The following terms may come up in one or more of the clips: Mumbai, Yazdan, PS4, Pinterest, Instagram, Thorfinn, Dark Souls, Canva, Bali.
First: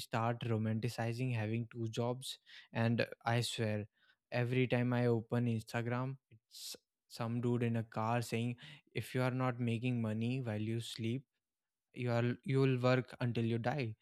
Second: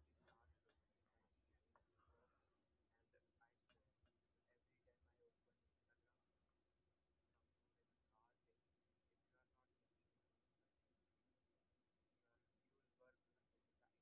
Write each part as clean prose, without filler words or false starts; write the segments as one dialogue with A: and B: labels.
A: start romanticizing having two jobs? And I swear every time I open Instagram it's some dude in a car saying if you are not making money while you sleep you'll work until you die.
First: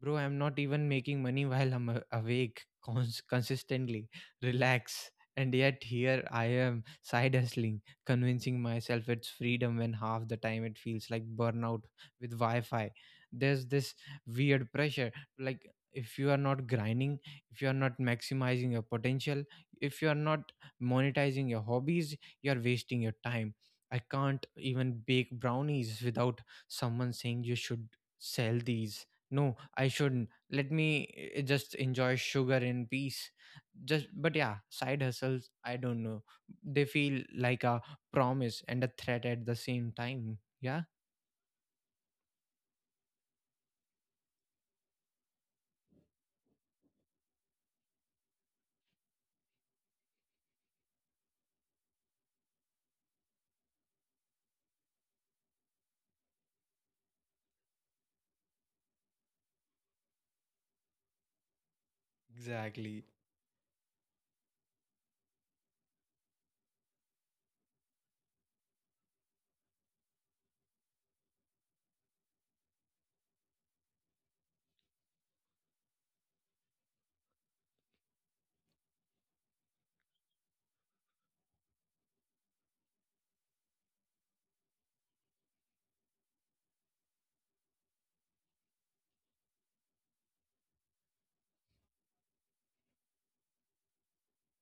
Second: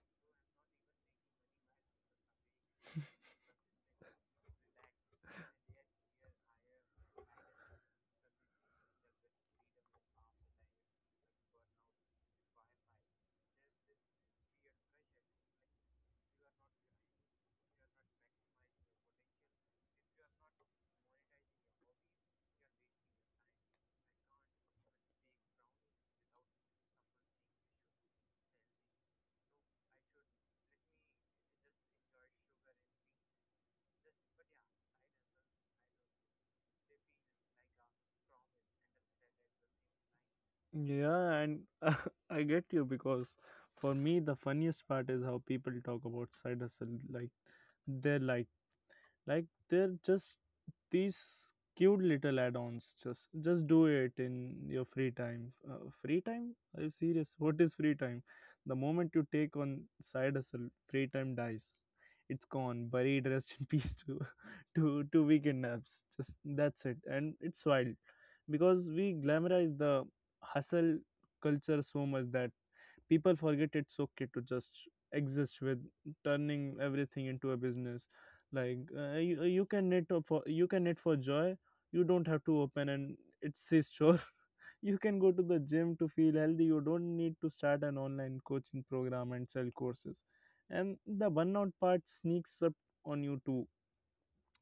A: Bro, I'm not even making money while I'm awake consistently. Relax. And yet here I am side hustling, convincing myself it's freedom when half the time it feels like burnout with Wi-Fi. There's this weird pressure. Like if you are not grinding, if you are not maximizing your potential, if you are not monetizing your hobbies, you are wasting your time. I can't even bake brownies without someone saying you should sell these. No, I shouldn't. Let me just enjoy sugar in peace. Just, but yeah, side hustles, I don't know. They feel like a promise and a threat at the same time. Yeah.
B: Yeah, and I get you because for me, the funniest part is how people talk about side hustle like their life. like they're just these cute little add-ons. Just do it in your free time. Free time, are you serious? What is free time? The moment you take on side hustle, free time dies. It's gone,
A: Exactly.
B: buried. Rest in peace to to to weekend naps. Just that's it. And it's wild because we glamorize the hustle culture so much that people forget it's okay to just exist with turning everything into a business. You, you can knit for you can knit for joy. You don't have to open and it's his chore. You can go to the gym to feel healthy. You don't need to start an online coaching program and sell courses. And the burnout part sneaks up on you too.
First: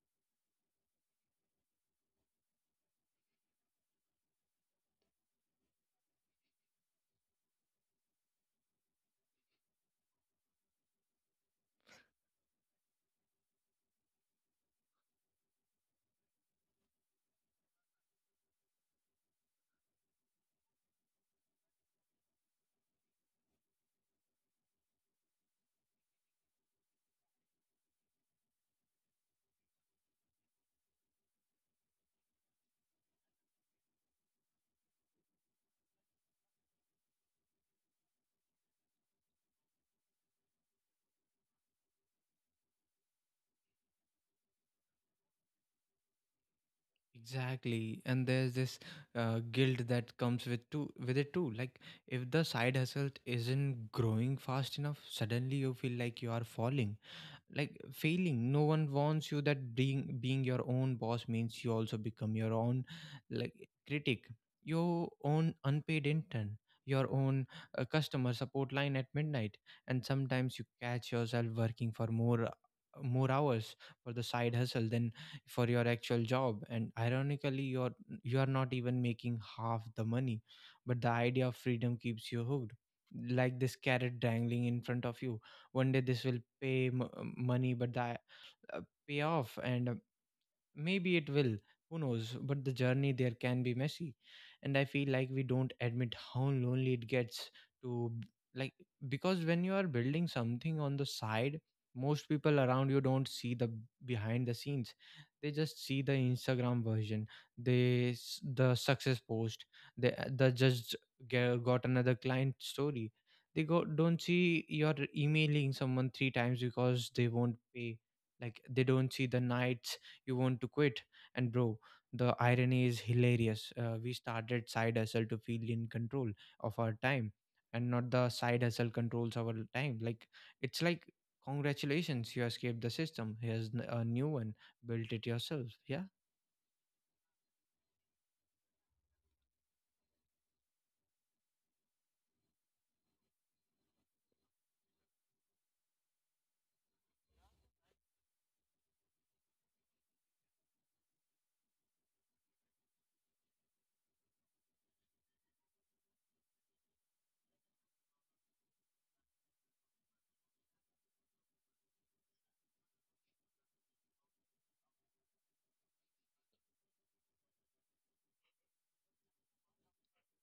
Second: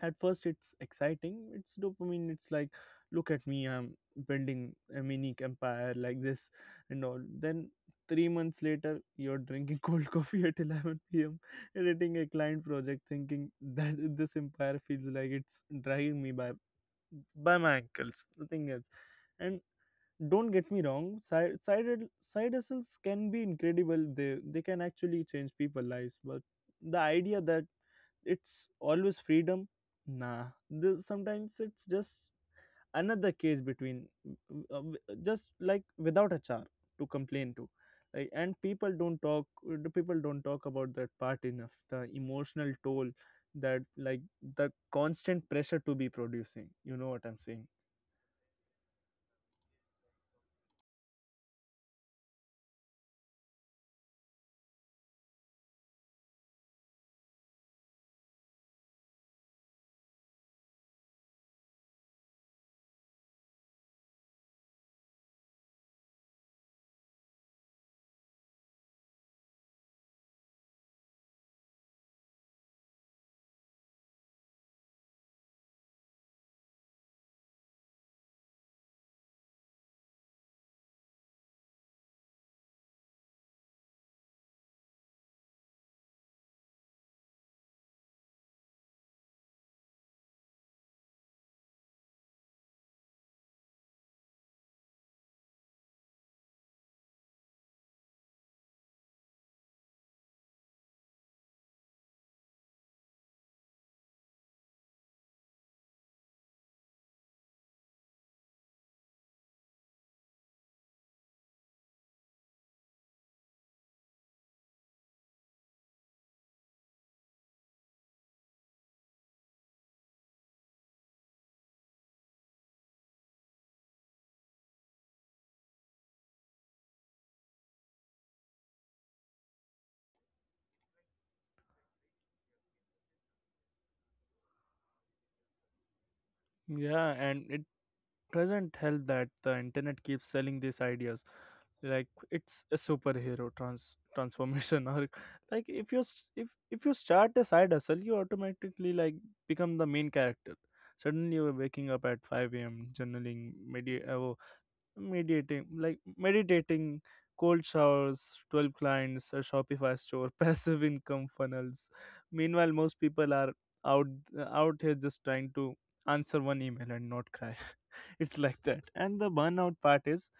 B: At first it's exciting, it's dopamine, it's like, look at me, I'm building a mini empire like this. And all then 3 months later you're drinking cold coffee at 11 p.m. editing a client project thinking that this empire feels like it's dragging me by my ankles, nothing else. And don't get me wrong, side hustles can be incredible. They can actually change people's lives. But the idea that it's always freedom, nah. This, sometimes it's just another case between, uh, just like without a char to complain to. Like and people don't talk the people don't talk about that part enough, the emotional toll, that like the constant pressure to be producing, you know what I'm saying?
A: Exactly, and there's this guilt that comes with too with it too. Like if the side hustle isn't growing fast enough, suddenly you feel like you are falling. Like failing. No one warns you that being your own boss means you also become your own, like, critic, your own unpaid intern, your own, customer support line at midnight. And sometimes you catch yourself working for more hours for the side hustle than for your actual job, and ironically you are not even making half the money, but the idea of freedom keeps you hooked like this carrot dangling in front of you. One day this will pay money. But that uh, pay off and maybe it will, who knows? But the journey there can be messy. And I feel like we don't admit how lonely it gets to, b- like, because when you are building something on the side, most people around you don't see the behind the scenes. They just see the Instagram version, the success post, they the just ge- got another client story. They go don't see you're emailing someone three times because they won't pay. Like they don't see the nights you want to quit. And bro, the irony is hilarious. We started side hustle to feel in control of our time, and not the side hustle controls our time. Like it's like congratulations, you escaped the system, here's a new one, built it yourself. Yeah.
B: Yeah, and it doesn't help that the internet keeps selling these ideas. Like it's a superhero transformation. Or Like if you start a side hustle you automatically like become the main character. Suddenly you're waking up at 5 a.m. journaling, medi- oh, mediating like meditating, cold showers, 12 clients, a Shopify store, passive income funnels. Meanwhile most people are out out here just trying to answer one email and not cry. It's like that. And the burnout part is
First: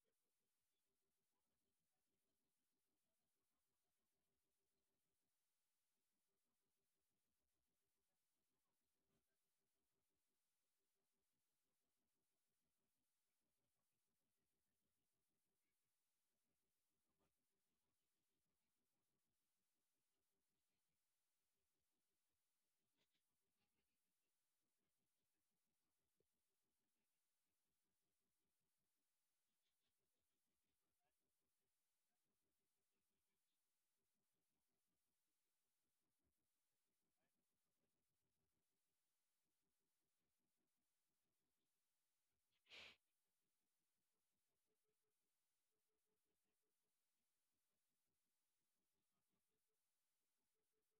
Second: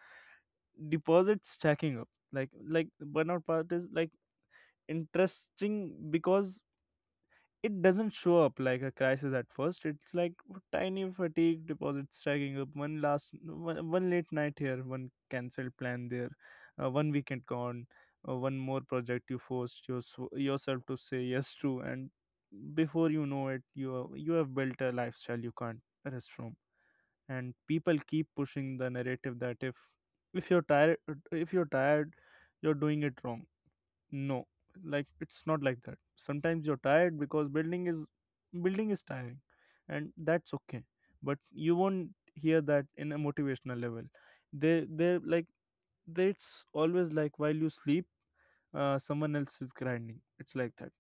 B: deposits stacking up like burnout part is like interesting, because it doesn't show up like a crisis at first. It's like tiny fatigue deposits stacking up. One late night here, one cancelled plan there, one weekend gone, one more project you forced yourself to say yes to. And before you know it you have built a lifestyle you can't rest from. And people keep pushing the narrative that if you're tired if you're tired, you're doing it wrong. No, like it's not like that. Sometimes you're tired because building is tiring, and that's okay. But you won't hear that in a motivational level. They they're like they, It's always like, while you sleep someone else is grinding. It's like that.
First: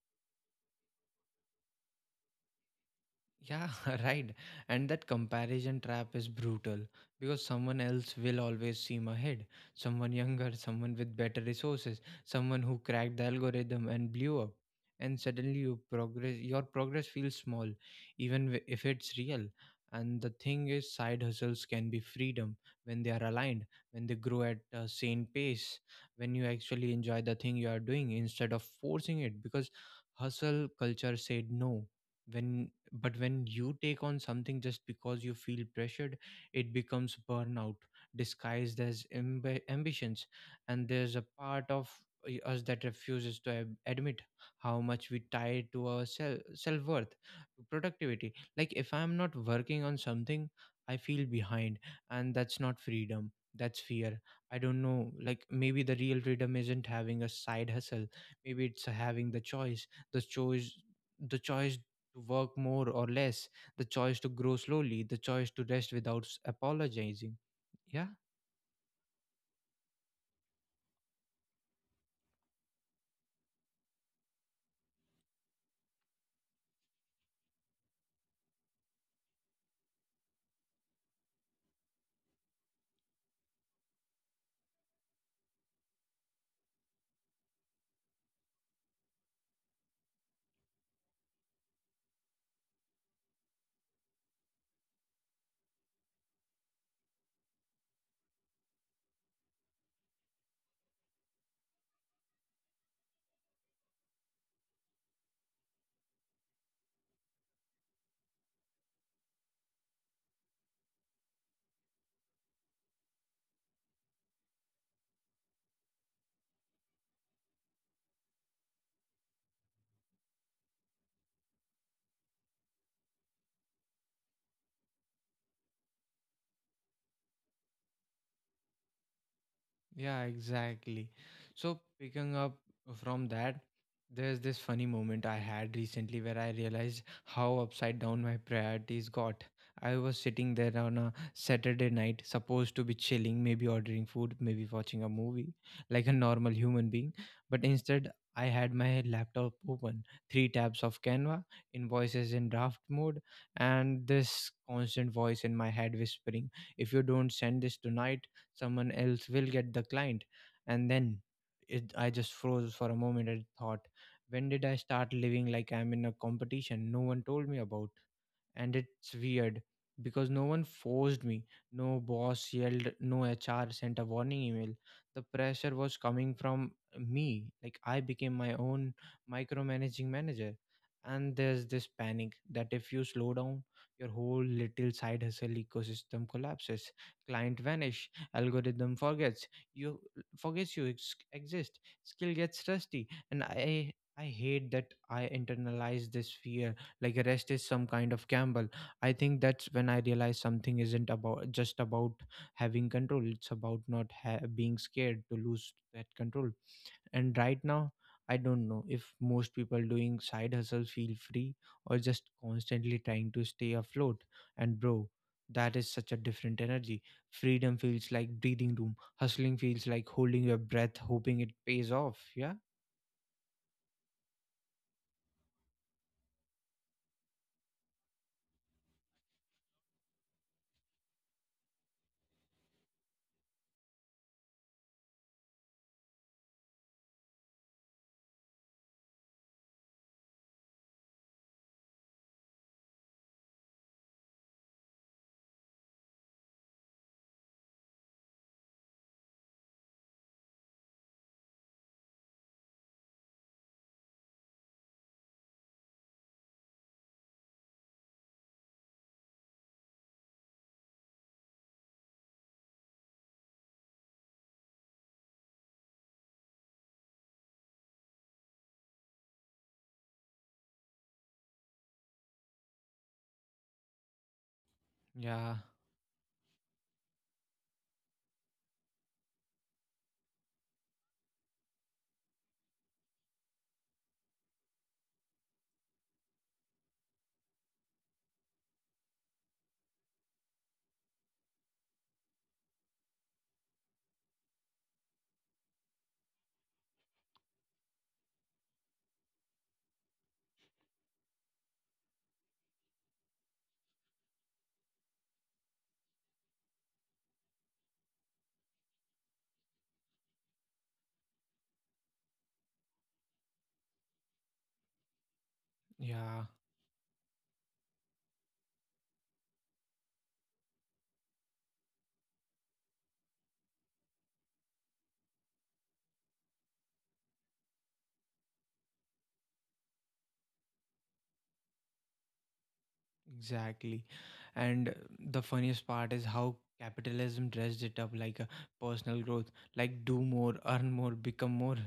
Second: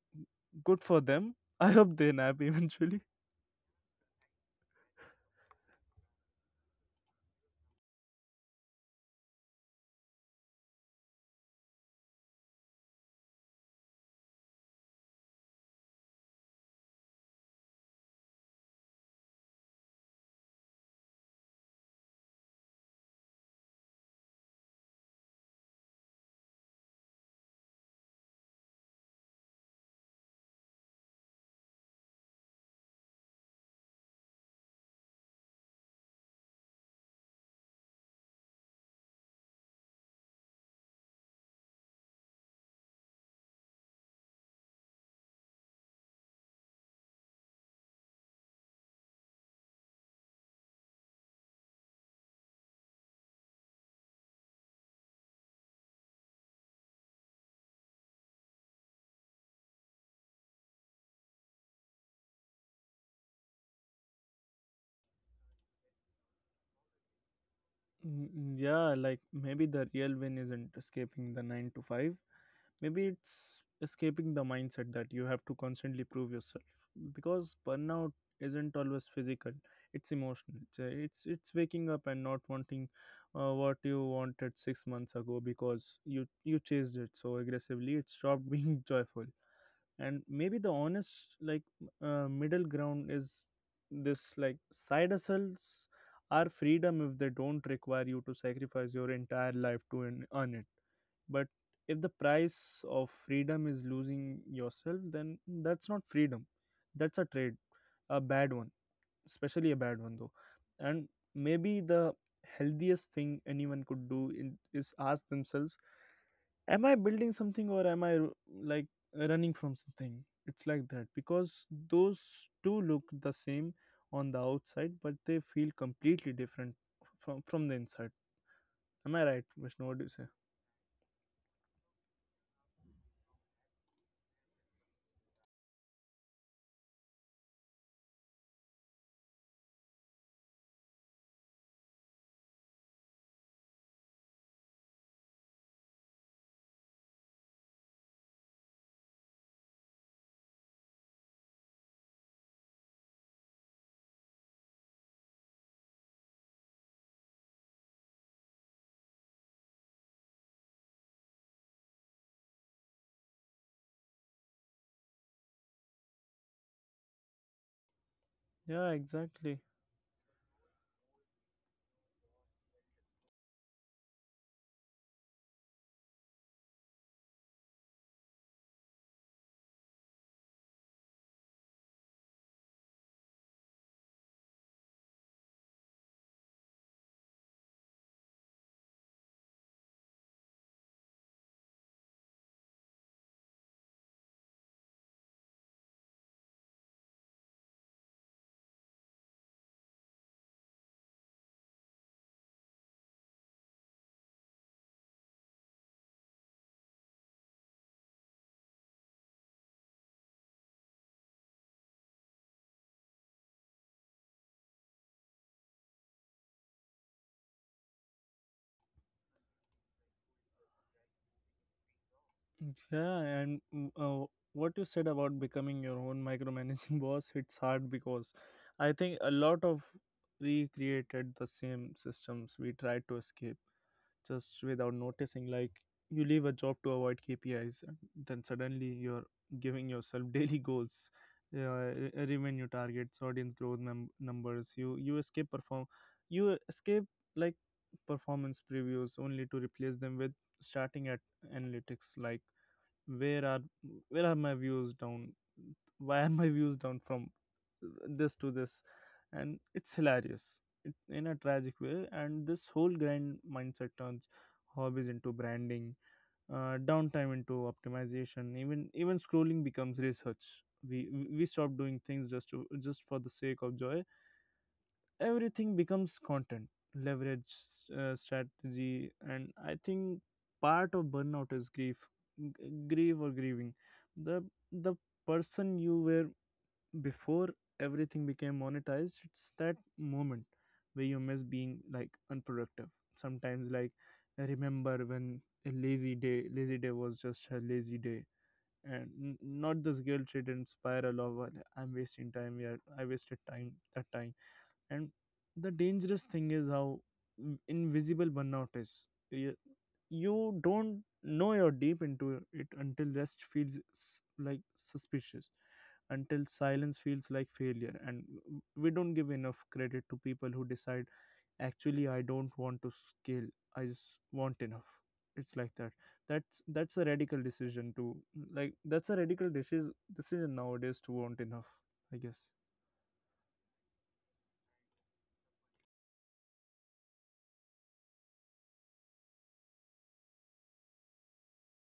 B: Good for them. I hope they nap eventually.
A: Yeah, right. And that comparison trap is brutal because someone else will always seem ahead. Someone younger, someone with better resources, someone who cracked the algorithm and blew up. And suddenly your progress feels small even if it's real. And the thing is side hustles can be freedom when they are aligned, when they grow at a sane pace, when you actually enjoy the thing you are doing instead of forcing it because hustle culture said no. When but when you take on something just because you feel pressured, it becomes burnout disguised as ambitions. And there's a part of us that refuses to admit how much we tie to our self-worth to productivity. Like if I'm not working on something, I feel behind, and that's not freedom, that's fear. I don't know, like maybe the real freedom isn't having a side hustle, maybe it's having the choice, the choice the choice to work more or less, the choice to grow slowly, the choice to rest without apologizing. Yeah.
B: Yeah, like maybe the real win isn't escaping the 9 to 5. Maybe it's escaping the mindset that you have to constantly prove yourself, because burnout isn't always physical, it's emotional. It's waking up and not wanting what you wanted 6 months ago because you chased it so aggressively it stopped being joyful. And maybe the honest, middle ground is this: like side hustles are freedom if they don't require you to sacrifice your entire life to earn it. But if the price of freedom is losing yourself, then that's not freedom, that's a trade. A bad one. Especially a bad one though. And maybe the healthiest thing anyone could do is ask themselves, am I building something or am I like running from something? It's like that, because those two look the same on the outside but they feel completely different from the inside. Am I right, Vishnu? What do you
A: Yeah,
B: say?
A: exactly. So, picking up from that, there's this funny moment I had recently where I realized how upside down my priorities got. I was sitting there on a Saturday night, supposed to be chilling, maybe ordering food, maybe watching a movie, like a normal human being. But instead, I had my laptop open, three tabs of Canva, invoices in draft mode, and this constant voice in my head whispering, if you don't send this tonight, someone else will get the client. And then I just froze for a moment and thought, when did I start living like I'm in a competition no one told me about? And
B: Yeah,
A: it's
B: exactly.
A: weird because no one forced me. No boss yelled, no HR sent a warning email. The pressure was coming from me. Like I became my own micromanaging manager. And there's this panic that if you slow down, your whole little side hustle ecosystem collapses. Client vanish, algorithm you forgets you exist. Skill gets rusty, and I hate that I internalize this fear like rest is some kind of gamble. I think that's when I realized something isn't about just about having control, it's about not being scared to lose that control. And right now, I don't know if most people doing side hustles feel free or just constantly trying to stay afloat. And bro, that is such a different energy. Freedom feels like breathing room, hustling feels like holding your breath hoping it pays off. Yeah.
B: Yeah, and what you said about becoming your own micromanaging boss, it's hard because I think a lot of recreated the same systems we tried to escape just without noticing. Like you leave a job to avoid KPIs and then suddenly you're giving yourself daily goals, revenue targets, audience growth, numbers. You escape like performance previews only to replace them with starting at analytics, like where are where are my views down, why are my views down from this to this. And it's hilarious in a tragic way. And this whole grind mindset turns hobbies into branding, downtime into optimization. Even scrolling becomes research. We stop doing things just to just for the sake of joy.
A: yeah
B: Everything becomes content, leverage, strategy. And I think part of burnout is grief. G- grieve or Grieving the the person you were before everything became monetized. It's that moment where you miss being like unproductive sometimes. Like I remember when a lazy day was just a lazy day, and not this guilt ridden spiral of, "Well, I'm wasting time. Yeah, I wasted time that time." And the dangerous thing is how invisible burnout is. you, you don't know you're deep into it until rest feels like suspicious,
A: yeah
B: until silence feels like failure. And we don't give enough credit to people who decide, actually I don't want to scale, I just want enough. It's like that. That's a radical decision to, like that's a radical decision nowadays, to want enough, I guess.
A: Exactly. And the funniest part is how capitalism dressed it up like a personal growth, like do more, earn more, become more,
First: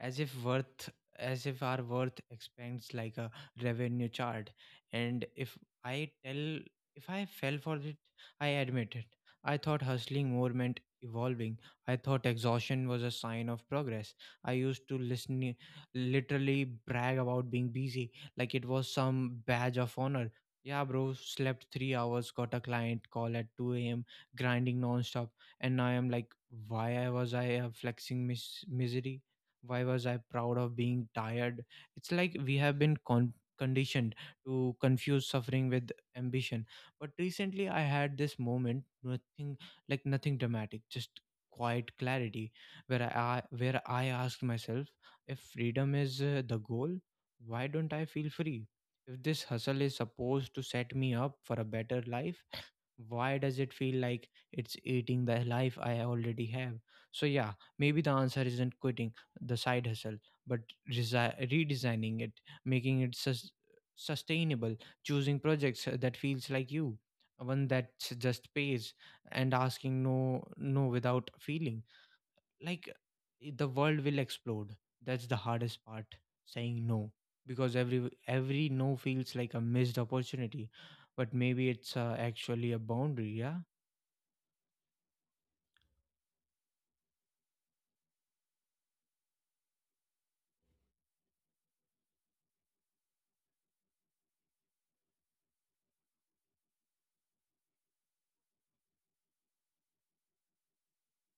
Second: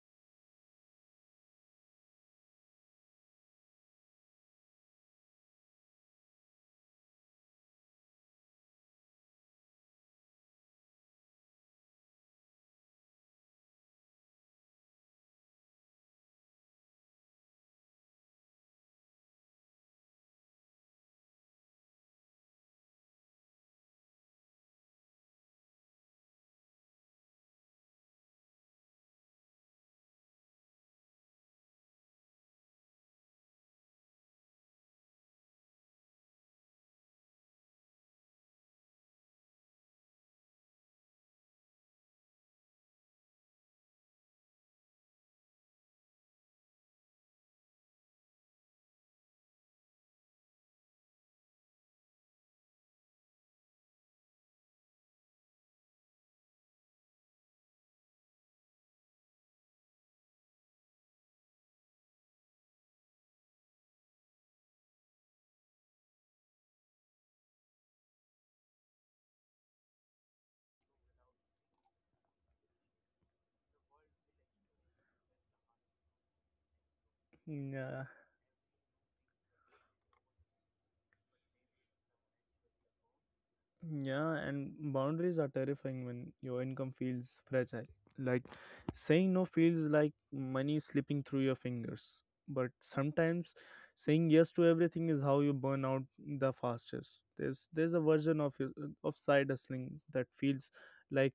A: as if worth as if our worth expands like a revenue chart. And I tell if I fell for it, I admit it. I thought hustling more meant evolving. I thought exhaustion was a sign of progress. I used to listen literally brag about being busy like it was some badge of honor. Yeah, bro, slept 3 hours, got a client call at 2 a.m., grinding non-stop, and now I'm like, why I was I flexing misery? Why was I proud of being tired? It's like we have been conditioned to confuse suffering with ambition. But recently, I had this moment, nothing dramatic, just quiet clarity, where I asked myself, if freedom is the goal, why don't I feel free? If this hustle is supposed to set me up for a better life, why does it feel like it's eating the life I already have? So, yeah, maybe the answer isn't quitting the side hustle, but redesigning it, making it sustainable, choosing projects that feels like you, one that just pays, and asking no, no without feeling like the world will explode. That's the hardest part, saying no, because
B: Yeah,
A: every no feels like a missed opportunity, but maybe it's actually a boundary. Yeah.
B: yeah, and boundaries are terrifying when your income feels fragile. Like saying no feels like money slipping through your fingers. But sometimes saying yes to everything is how you burn out the fastest. There's a version of of side hustling that feels like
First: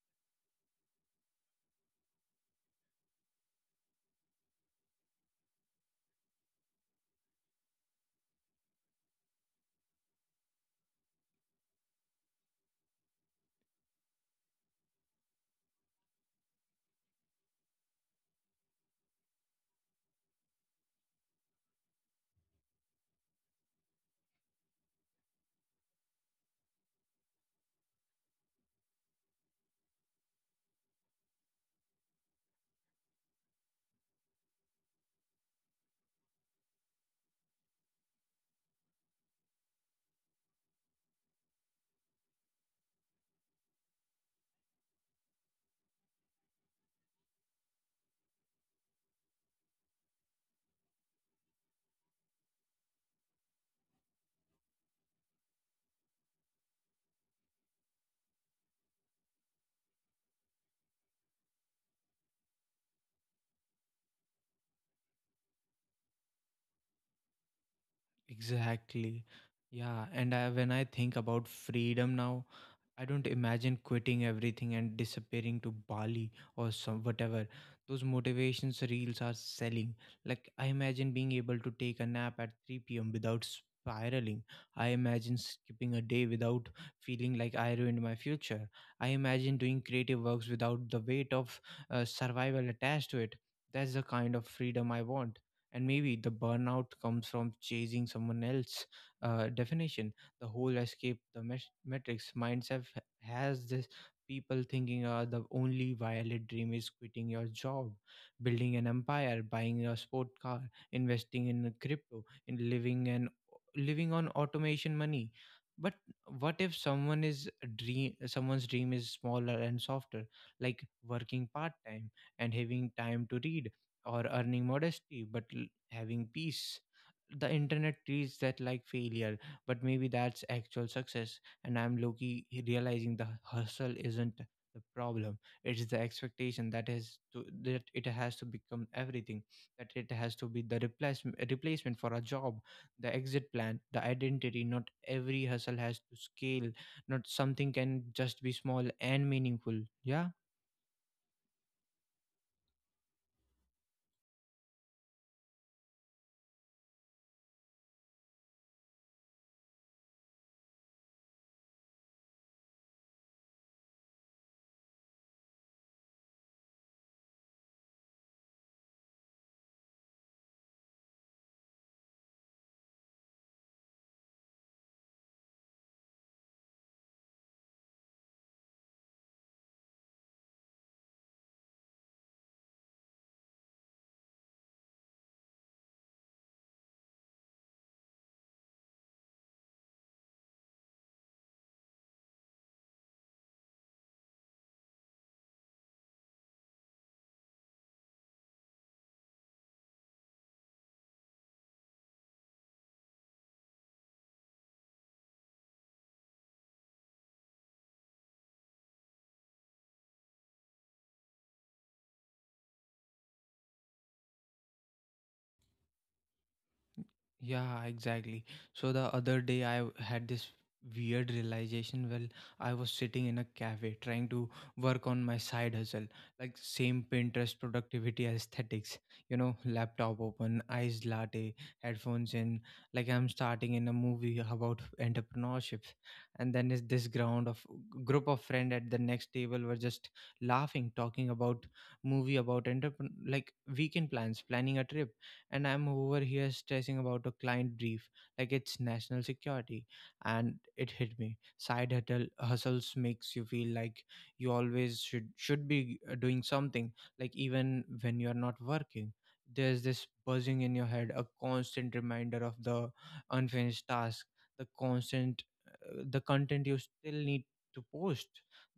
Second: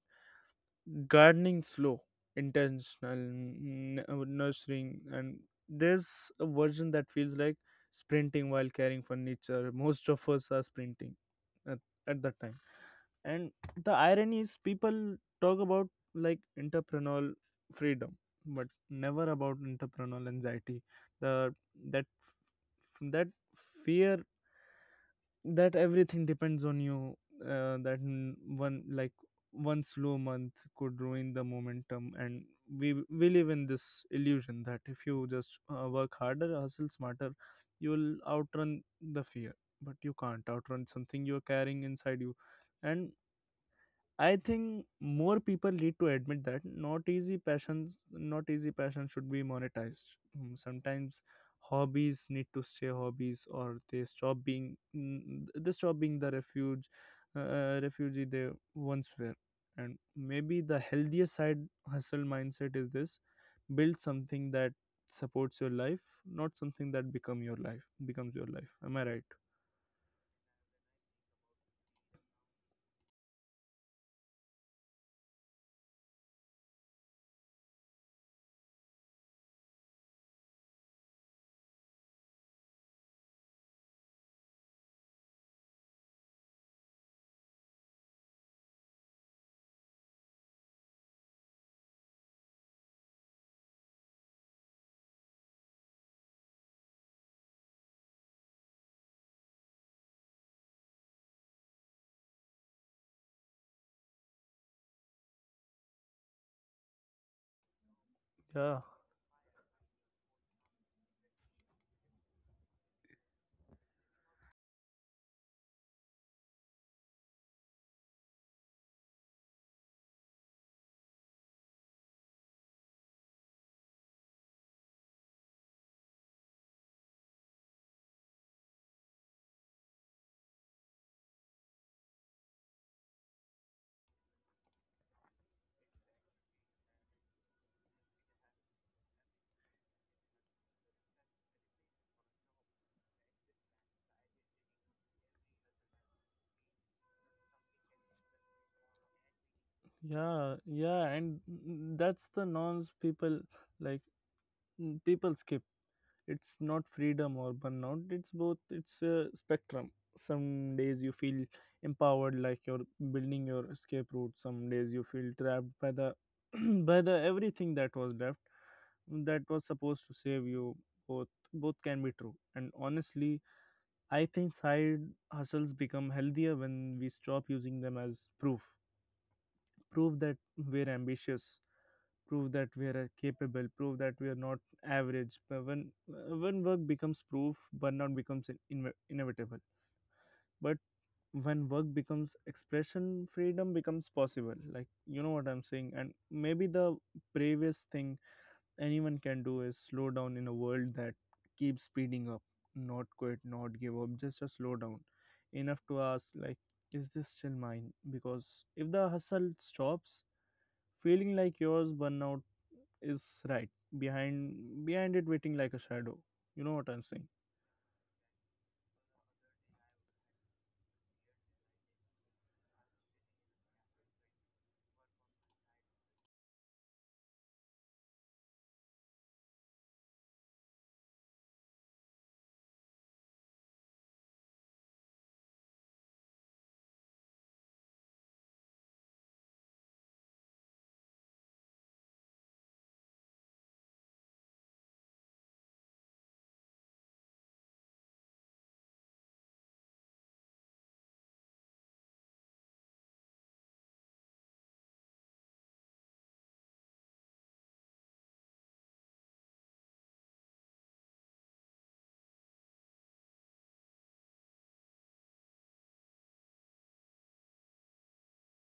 B: gardening, slow, intentional, nurturing. And there's a version that feels like sprinting while carrying furniture. Most of us are sprinting at, at that time. And the irony is people talk about like entrepreneurial freedom but never about entrepreneurial anxiety, the that that fear that everything depends on you, that one slow month could ruin the momentum. And we live in this illusion that if you just work harder, hustle smarter, you'll outrun the fear. But you can't outrun something you're carrying inside you. And I think more people need to admit that not easy passions, not easy passion should be monetized. Sometimes hobbies need to stay hobbies, or they stop being they stop being the refuge, refugee they once were. And maybe the healthier side hustle mindset is this: build something that supports your life, not something that becomes your life. Am I right?
A: Exactly. Yeah. And when I think about freedom now, I don't imagine quitting everything and disappearing to Bali or some whatever those motivations reels are selling. Like I imagine being able to take a nap at 3 p.m. without spiraling. I imagine skipping a day without feeling like I ruined my future. I imagine doing creative works without the weight of survival attached to it. That's the kind of freedom I want. And maybe the burnout comes from chasing someone else's definition. The whole escape the metrics mindset has this people thinking the only violent dream is quitting your job, building
B: Yeah,
A: an empire, buying a sport car, investing in crypto, in living and living on automation money. But what if someone's dream is smaller and softer, like working part time and having time to read, or earning modesty, but having peace. The internet treats that like failure, but maybe that's actual success. And I'm Loki realizing the hustle isn't the problem. It's the expectation that it has to become everything. That it has to be the replacement for a job, the exit plan, the identity. Not every hustle has to scale. Not something can just be small and meaningful. Yeah.
B: yeah, yeah, and that's the norms people like people skip. It's not freedom or burnout, it's both. It's a spectrum. Some days you feel empowered, like you're building your escape route. Some days you feel trapped by the by the everything that was left, that was supposed to save you. Both both can be true. And honestly, I think side hustles become healthier when we stop using them as proof prove that we're ambitious, prove that we are capable, prove that we are not average. But when work becomes proof, burnout becomes inevitable. But when work becomes expression, freedom becomes possible, like you know what I'm saying. And maybe the bravest thing anyone can do is slow down in a world that keeps speeding up. Not quit, not give up, just a slow down enough to ask, like, is this still mine? Because if the hustle stops feeling like yours, burnout is right behind it waiting like a shadow. You know what I'm saying?
A: Yeah, exactly. So the other day had this weird realization. Well, I was sitting in a cafe trying to work on my side hustle, like same Pinterest productivity aesthetics, you know, laptop open, iced latte, headphones in, like I'm starting in a movie about entrepreneurship. And then is this ground of group of friend at the next table were just laughing, talking about movie about entrepreneur, like weekend plans, planning a trip, and I'm over here stressing about a client brief like it's national security. And it hit me. Side hustles makes you feel like you always should be doing something, like even when you're not working. There's this buzzing in your head, a constant reminder of the unfinished task, the constant, the content you still need to post,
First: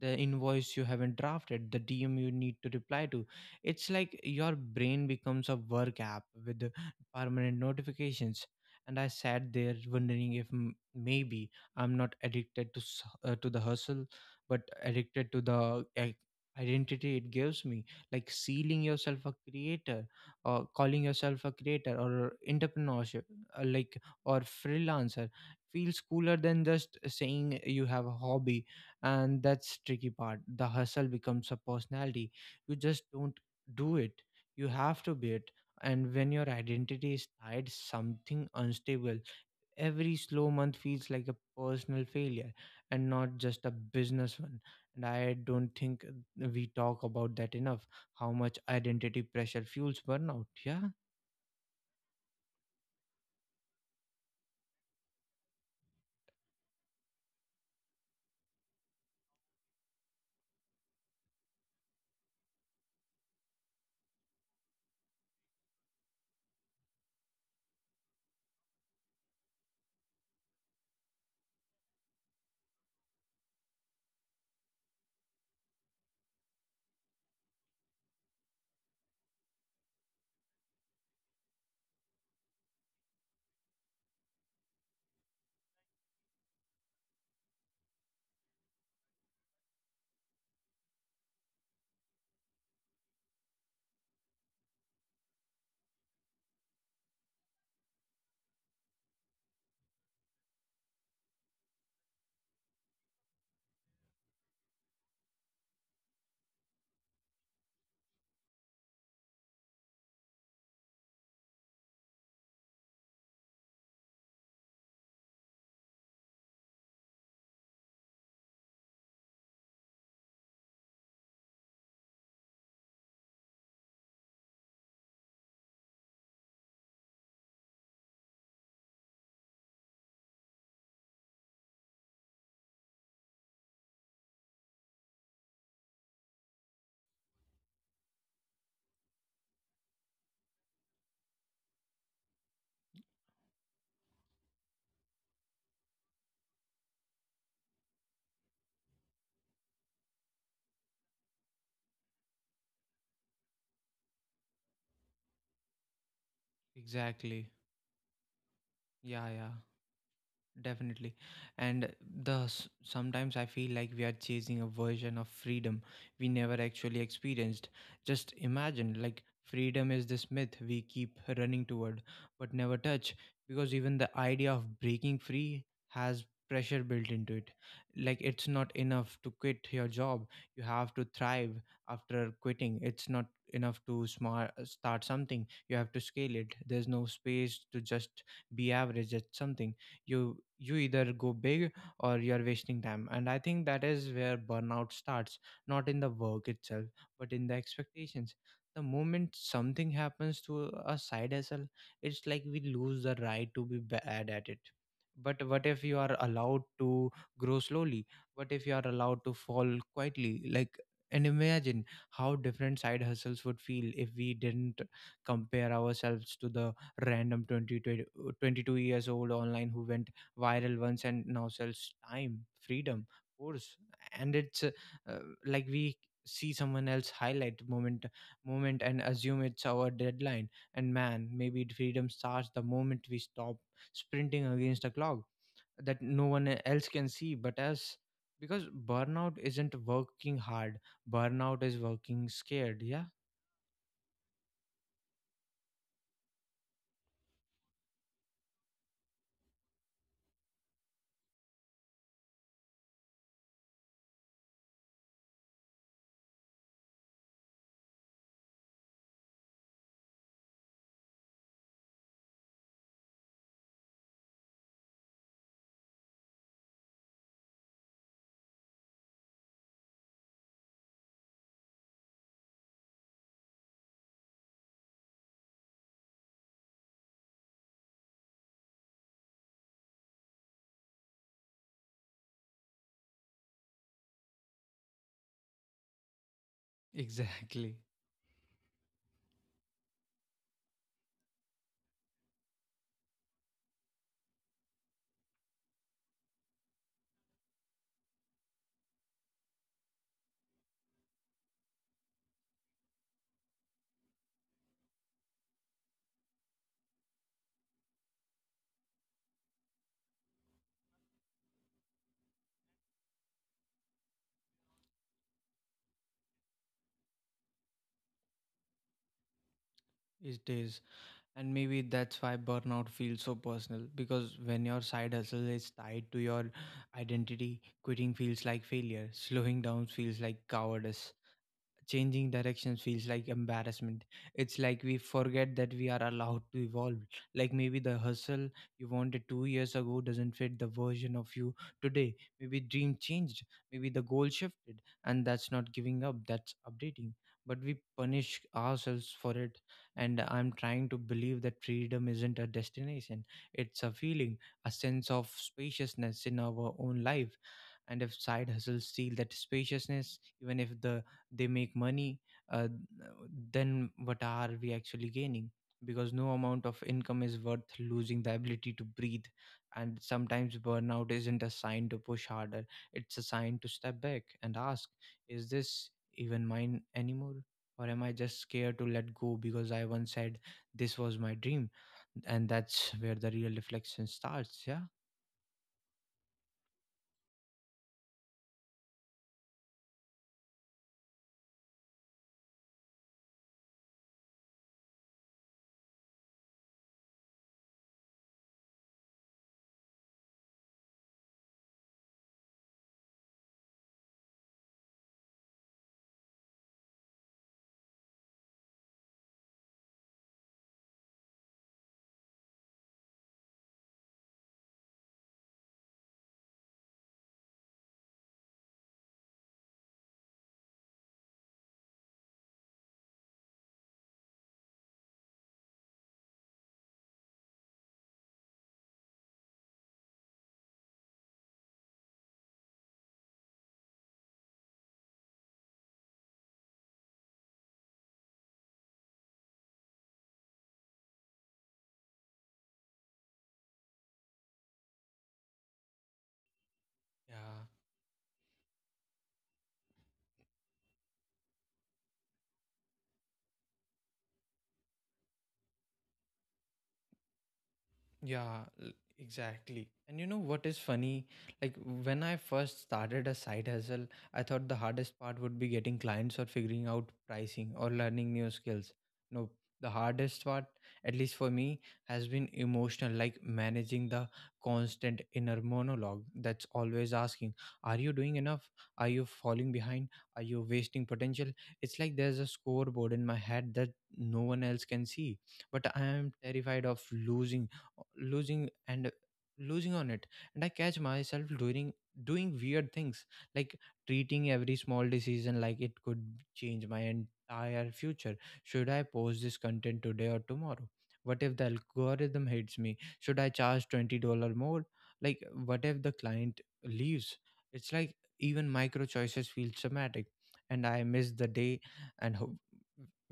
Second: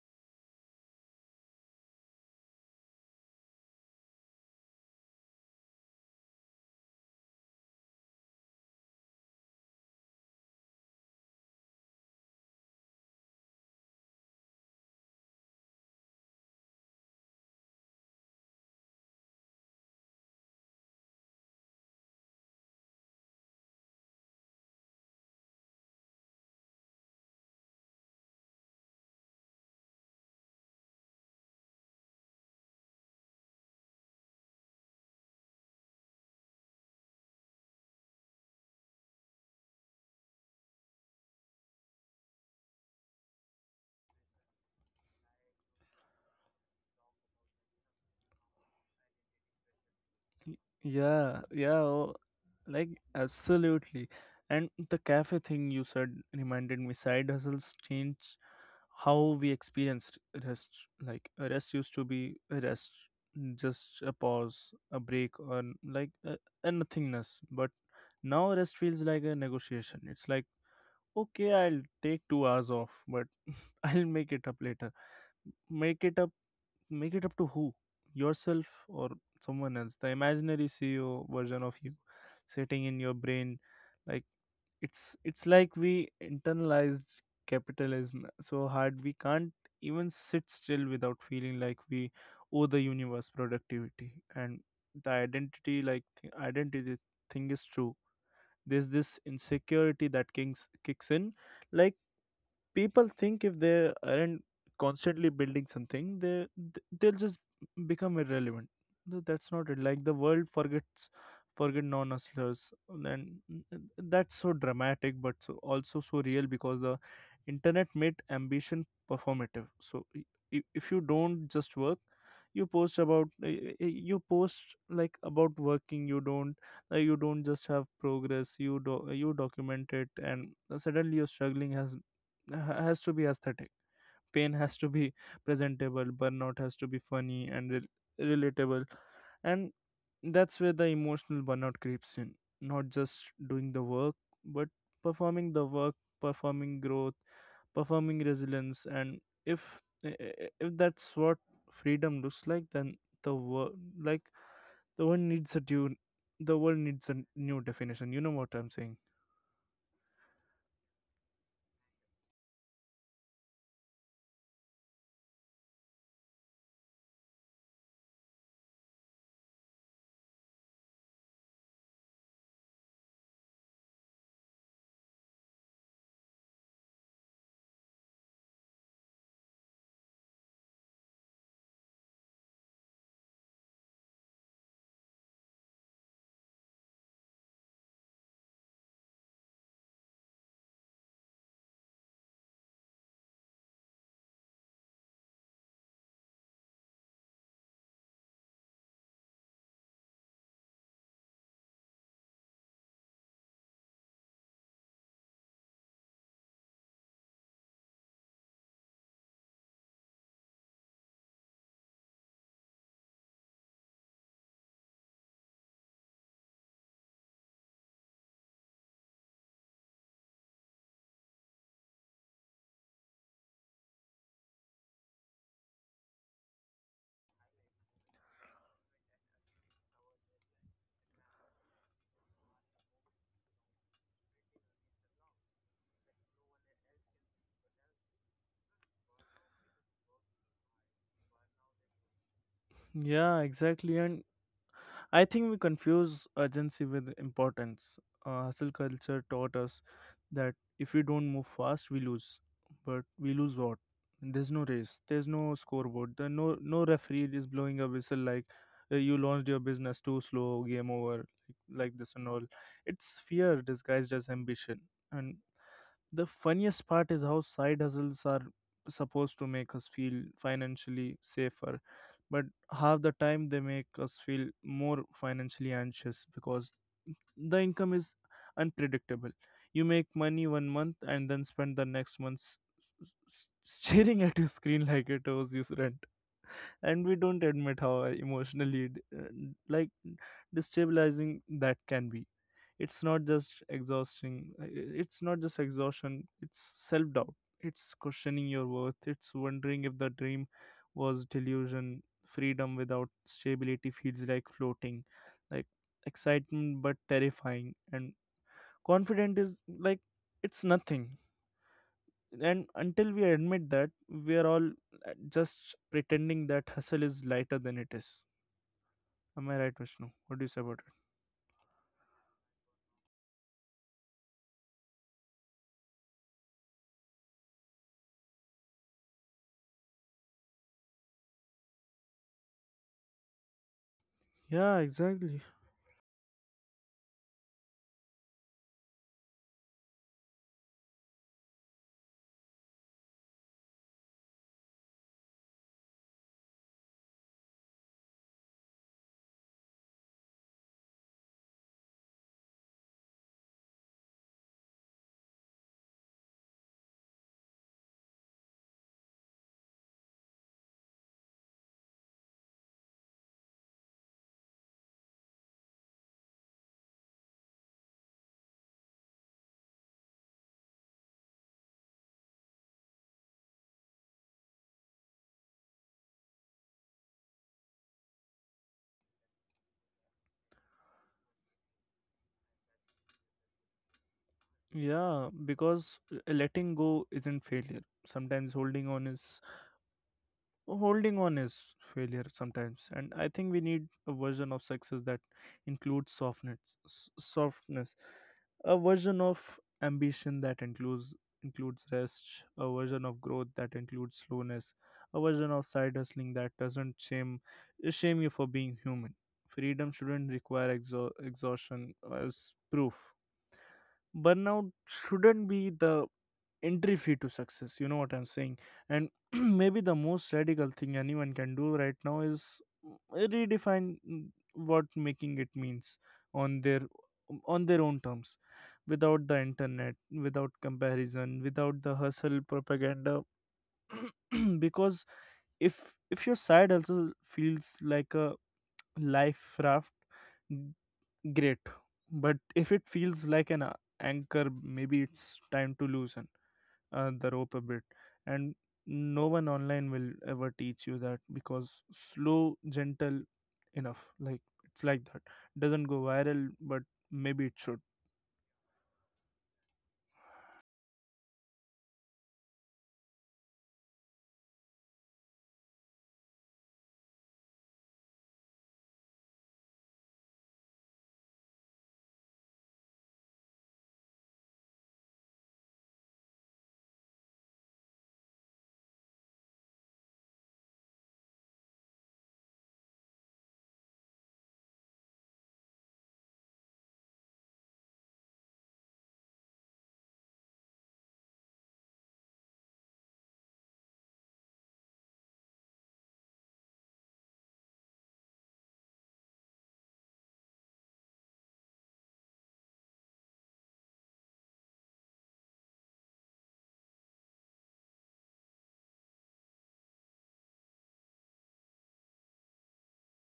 A: the invoice you haven't drafted, the DM you need to reply to. It's like your brain becomes a work app with permanent notifications. And I sat there wondering if maybe I'm not addicted to the hustle, but addicted to the identity it gives me. Like sealing yourself a creator, or calling yourself a creator, or entrepreneurship, like, or freelancer, feels cooler than just saying you have a hobby. And that's tricky part: the hustle becomes a personality. You just don't do it, you have to be it. And when your identity is tied something unstable, every slow month feels like a personal failure and not just a business one. And I don't think we talk about that enough, how much identity pressure fuels burnout.
B: Y-
A: Yeah,
B: Yeah, yeah, like absolutely. And the cafe thing you said reminded me, side hustles change how we experience rest. Like a rest used to be a rest, just a pause, a break, or like a nothingness. But now rest feels like a negotiation. It's like, okay, I'll take 2 hours off, but I'll make it up later. Make it up Make it up to who? Yourself or someone else? The imaginary CEO version of you sitting in your brain. Like it's like we internalized capitalism so hard we can't even sit still without feeling like we owe the universe productivity. And the identity, like identity thing is true. There's this insecurity that kicks in. Like, people think if they aren't constantly building something, they'll just become irrelevant. No, that's not it. Like, the world forget non-hustlers, and that's so dramatic but so also so real, because the internet made ambition performative. So if you don't just work, you post about you post, like, about working. You don't you don't just have progress, you do, you document it. And suddenly your struggling has to be aesthetic, pain has to be presentable, burnout has to be funny and relatable. And that's where the emotional burnout creeps in, not just doing the work but performing the work, performing growth, performing resilience. And if if that's what freedom looks like, then the world, the world needs a due, the world needs a
A: exactly.
B: new definition. You know what I'm saying?
A: Yeah, yeah. Definitely. And sometimes I feel like we are chasing a version of freedom we never actually experienced. Just imagine, like, freedom is this myth we keep running toward but never touch, because even the idea of breaking free has pressure built into it. Like, it's not enough to quit your job. You have to thrive after quitting. It's not enough to smart start something. You have to scale it. There's no space to just be average at something. You either go big or you're wasting time. And I think that is where burnout starts, not in the work itself, but in the expectations. The moment something happens to a side hustle, it's like we lose the right to be bad at it. But what if you are allowed to grow slowly? What if you are allowed to fall quietly? Like, and imagine how different side hustles would feel if we didn't compare ourselves to the random 20, twenty 22 years old online who went viral once and now sells time, freedom, course. And it's uh, like, we see someone else highlight moment and assume it's our deadline. And, man, maybe freedom starts the moment we stop sprinting against a clock that no one else can see but us, because burnout isn't working hard, burnout is working scared. Yeah.
B: Yeah, exactly. And I think we confuse urgency with importance. Hustle culture taught us that if we don't move fast, we lose. But we lose what? There's no race. There's no scoreboard. There no no referee is blowing a whistle like You launched your business too slow, game over, like this and all. It's fear disguised as ambition. And the funniest part is how side hustles are supposed to make us feel financially safer, but half the time they make us feel more financially anxious, because the income is unpredictable. You make money 1 month and then spend the next month s- staring at your screen like it owes you rent. And we don't
A: Exactly.
B: admit how emotionally like destabilizing that can be. It's not just exhausting, it's not just exhaustion, it's self doubt, it's questioning your worth, it's wondering if the dream was delusion. Freedom without stability feels like floating, like excitement but terrifying. And confident is like it's nothing. And until we admit that, we are all just pretending that hustle is lighter than it is. Am I right, Vishnu? What
A: It
B: do you say about
A: is. And maybe that's why burnout feels so personal, because when your side hustle is tied to your identity, quitting feels like failure, slowing down feels like cowardice, changing direction feels like embarrassment.
B: it?
A: It's
B: Yeah,
A: like we
B: exactly.
A: forget that we are allowed to evolve. Like, maybe the hustle you wanted 2 years ago doesn't fit the version of you today. Maybe dream changed, maybe the goal shifted, and that's not giving up, that's updating. But we punish ourselves for it. And I'm trying to believe that freedom isn't a destination, it's a feeling, a sense of spaciousness in our own life. And if side hustles steal that spaciousness, even if they make money, uh, then what are we actually gaining? Because no amount of income is worth losing the ability to breathe. And sometimes burnout isn't a sign to push harder, it's a sign to step back and ask, is this even mine anymore? Or am I just scared to let go because I once said this was my dream? And that's where the real reflection starts. Yeah.
B: Yeah, because letting go isn't failure, sometimes holding on is failure sometimes. And I think we need a version of success that includes softness, softness, a version of ambition that includes rest, a version of growth that includes slowness, a version of side hustling that doesn't shame you for being human. Freedom shouldn't require exhaustion as proof. Burnout shouldn't be the entry fee to success. You know what I'm saying? And maybe the most radical thing anyone can do right now is redefine what making it means on their own terms, without the internet, without comparison, without the hustle propaganda. Because if your side also feels like a life raft, great. But if it feels like an anchor, maybe it's time to loosen the rope a
A: Yeah.
B: bit. And no one online will ever teach you that because slow, gentle enough. Like, it's like that. Doesn't go viral, but maybe it should.
A: Yeah, l- exactly. And you know what is funny? Like, when I first started a side hustle, I thought the hardest part would be getting clients or figuring out pricing or learning new skills. No, the hardest part, at least for me, has been emotional, like managing the constant inner monologue that's always asking, are you doing enough? Are you falling behind? Are you wasting potential? It's like there's a scoreboard in my head that no one else can see, but I am terrified of losing and losing on it. And I catch myself doing weird things, like treating every small decision like it could change my entire future. Should I post this content today or tomorrow? What if the algorithm hates me? Should I charge $20 more? Like, what if the client leaves? It's like even micro choices feel traumatic. And I miss the day and ho-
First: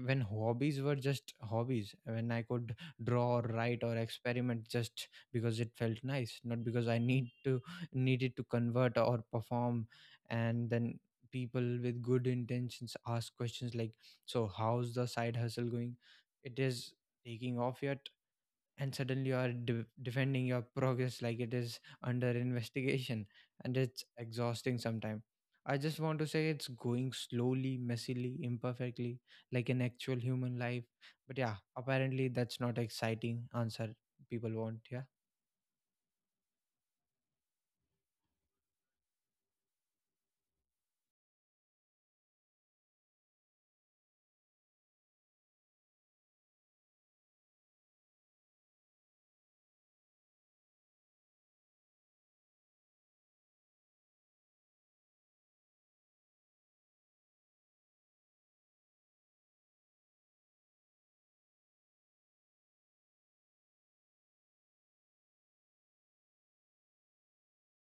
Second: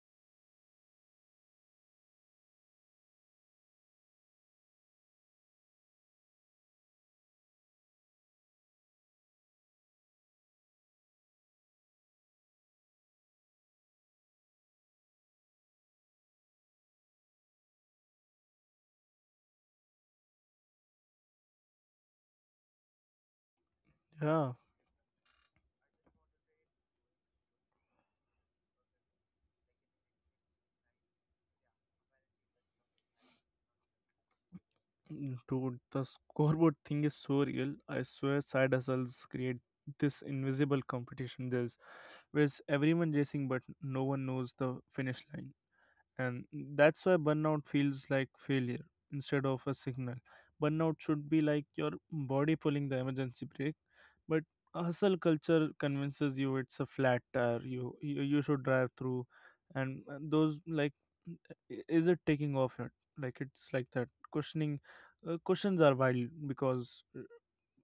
A: when hobbies were just hobbies, when I could draw or write or experiment just because it felt nice, not because I needed to convert or perform. And then people with good intentions ask questions like, so how's the side hustle going? It is taking off yet? And suddenly you are defending your progress like it is under investigation. And it's
B: Yeah.
A: exhausting sometimes. I just want to say it's going slowly, messily, imperfectly, like an actual human life. But yeah, apparently that's not exciting answer people want. Yeah.
B: Mm, dude, the scoreboard thing is so real. I swear side hustles create this invisible competition. There's where's everyone racing, but no one knows the finish line. And that's why burnout feels like failure instead of a signal. Burnout should be like your body pulling the emergency brake, but a hustle culture convinces you it's a flat tire you should drive through. And those like I- is it taking off yet, like it's like that questioning, questions are wild, because uh,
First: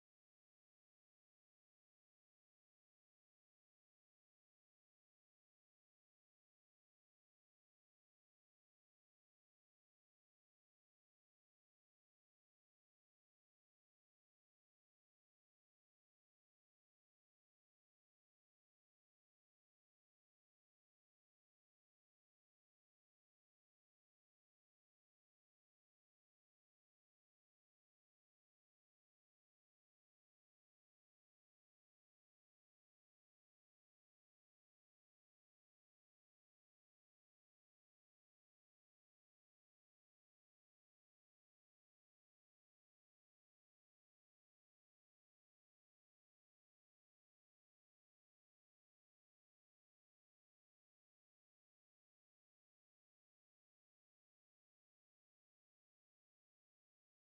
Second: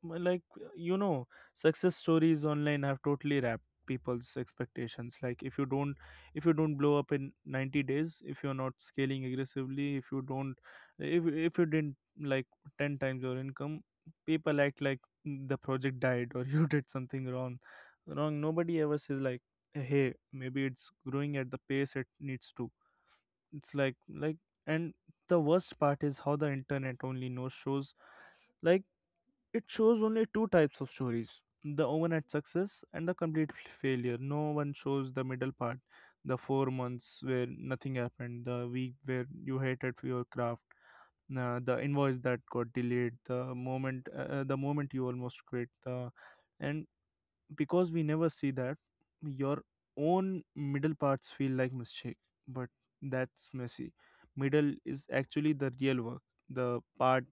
B: m- like, you know, success stories online have totally wrapped people's expectations. Like, if you don't, if you don't blow up in 90 days, if you're not scaling aggressively, if you didn't, like, 10 times your income, people act like, mm, the project died, or you did something wrong. Nobody ever says like, hey, maybe it's growing at the pace it needs to. It's like, like and the worst part is how the internet only knows shows, like, it shows only two types of stories: the overnight success and the complete failure. No one shows the middle part, the 4 months where nothing happened, the week where you hated for your craft, the invoice that got delayed, the moment you almost quit, the, and because we never see that, your own middle parts feel like mistake. But that's messy middle is actually the real work, the part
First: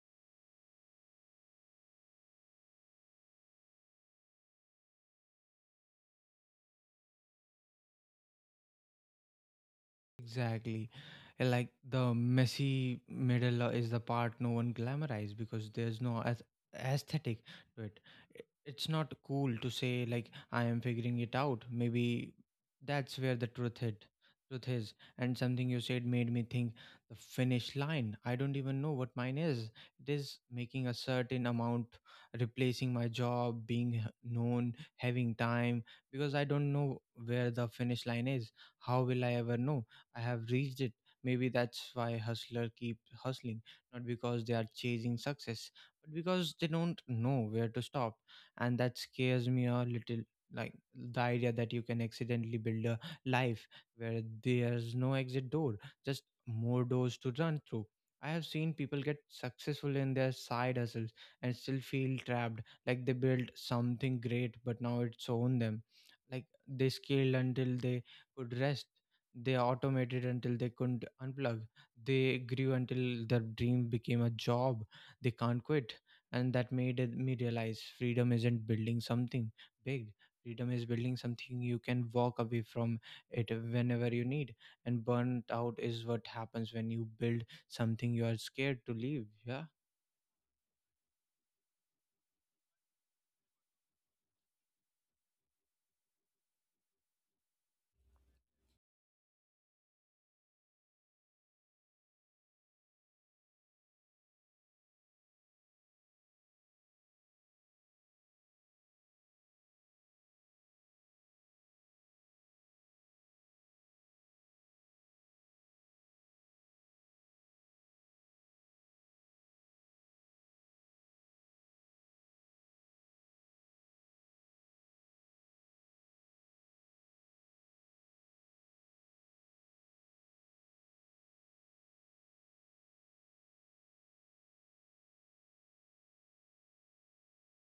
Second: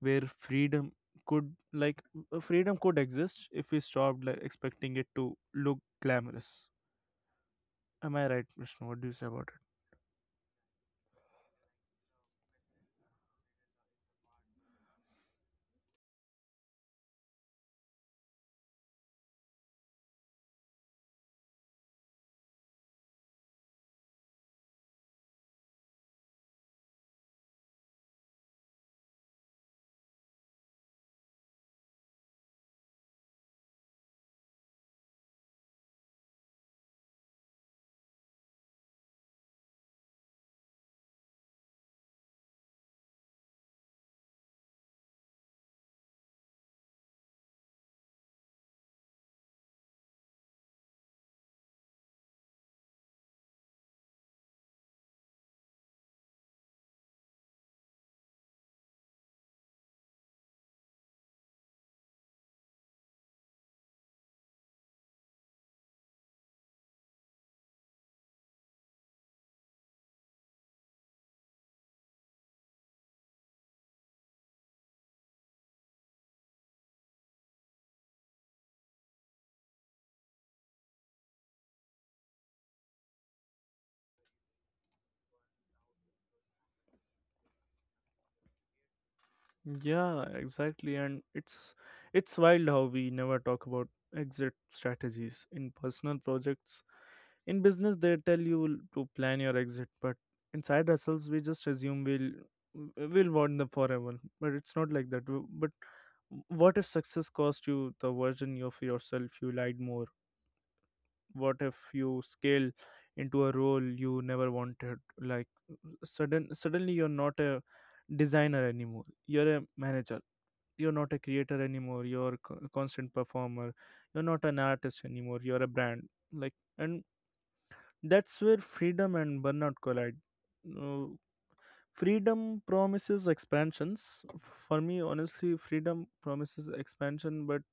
B: where freedom could like freedom could exist if we stopped, like, expecting it to look glamorous. Am I right, Vishnu? What do you say about?
A: Exactly. Like, the messy middle is the part no one glamorizes because there's no aesthetic to it. It's not cool to say like, I am figuring it out. Maybe that's where the truth hit. Truth is, and something you said made me think, the finish line, I don't even know what mine is. It is making a certain amount, replacing my job, being known, having time, because I don't know where the finish line is. How will I ever know I have reached it? Maybe that's why hustler keep hustling, not because they are chasing success, but because they don't know where to stop. And that scares me a little. Like, the idea that you can accidentally build a life where there's no exit door, just more doors to run through. I have seen people get successful in their side hustles and still feel trapped, like they built something great, but now it's owned them. Like, they scaled until they could rest, they automated until they couldn't unplug, they grew until their dream became a job they can't quit. And that made me realize, freedom isn't building something big. Freedom is building something you can walk away from it whenever you need. And burnt out is what happens when you build something you are scared to leave. Yeah.
B: Yeah, exactly. And it's wild how we never talk about exit strategies in personal projects. In business, they tell you to plan your exit, but inside ourselves, we just assume we'll want them forever. But it's not like that. But what if success cost you the version of yourself you lied more? What if you scale into a role you never wanted? Like, suddenly you're not a designer anymore, you're a manager. You're not a creator anymore, you're a constant performer. You're not an artist anymore, you're a brand. Like and That's where freedom and burnout collide. Uh, freedom promises expansions, for me honestly freedom promises expansion, but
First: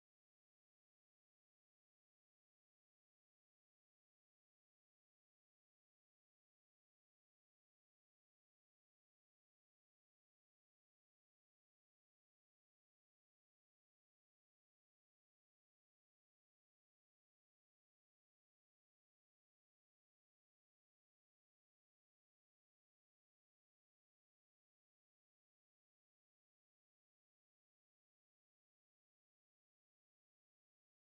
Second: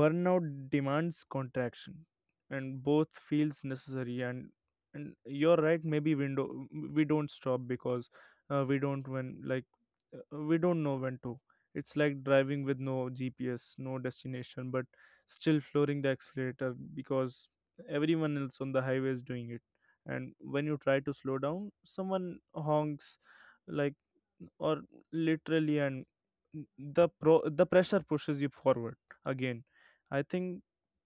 B: burnout demands contraction. And both feels necessary. And you're right, maybe window, we don't stop because uh, we don't when like we don't know when to. It's like driving with no GPS, no destination, but still flooring the accelerator because everyone else on the highway is doing it. And when you try to slow down, someone honks, like, or literally. And the pressure pushes you forward again. I think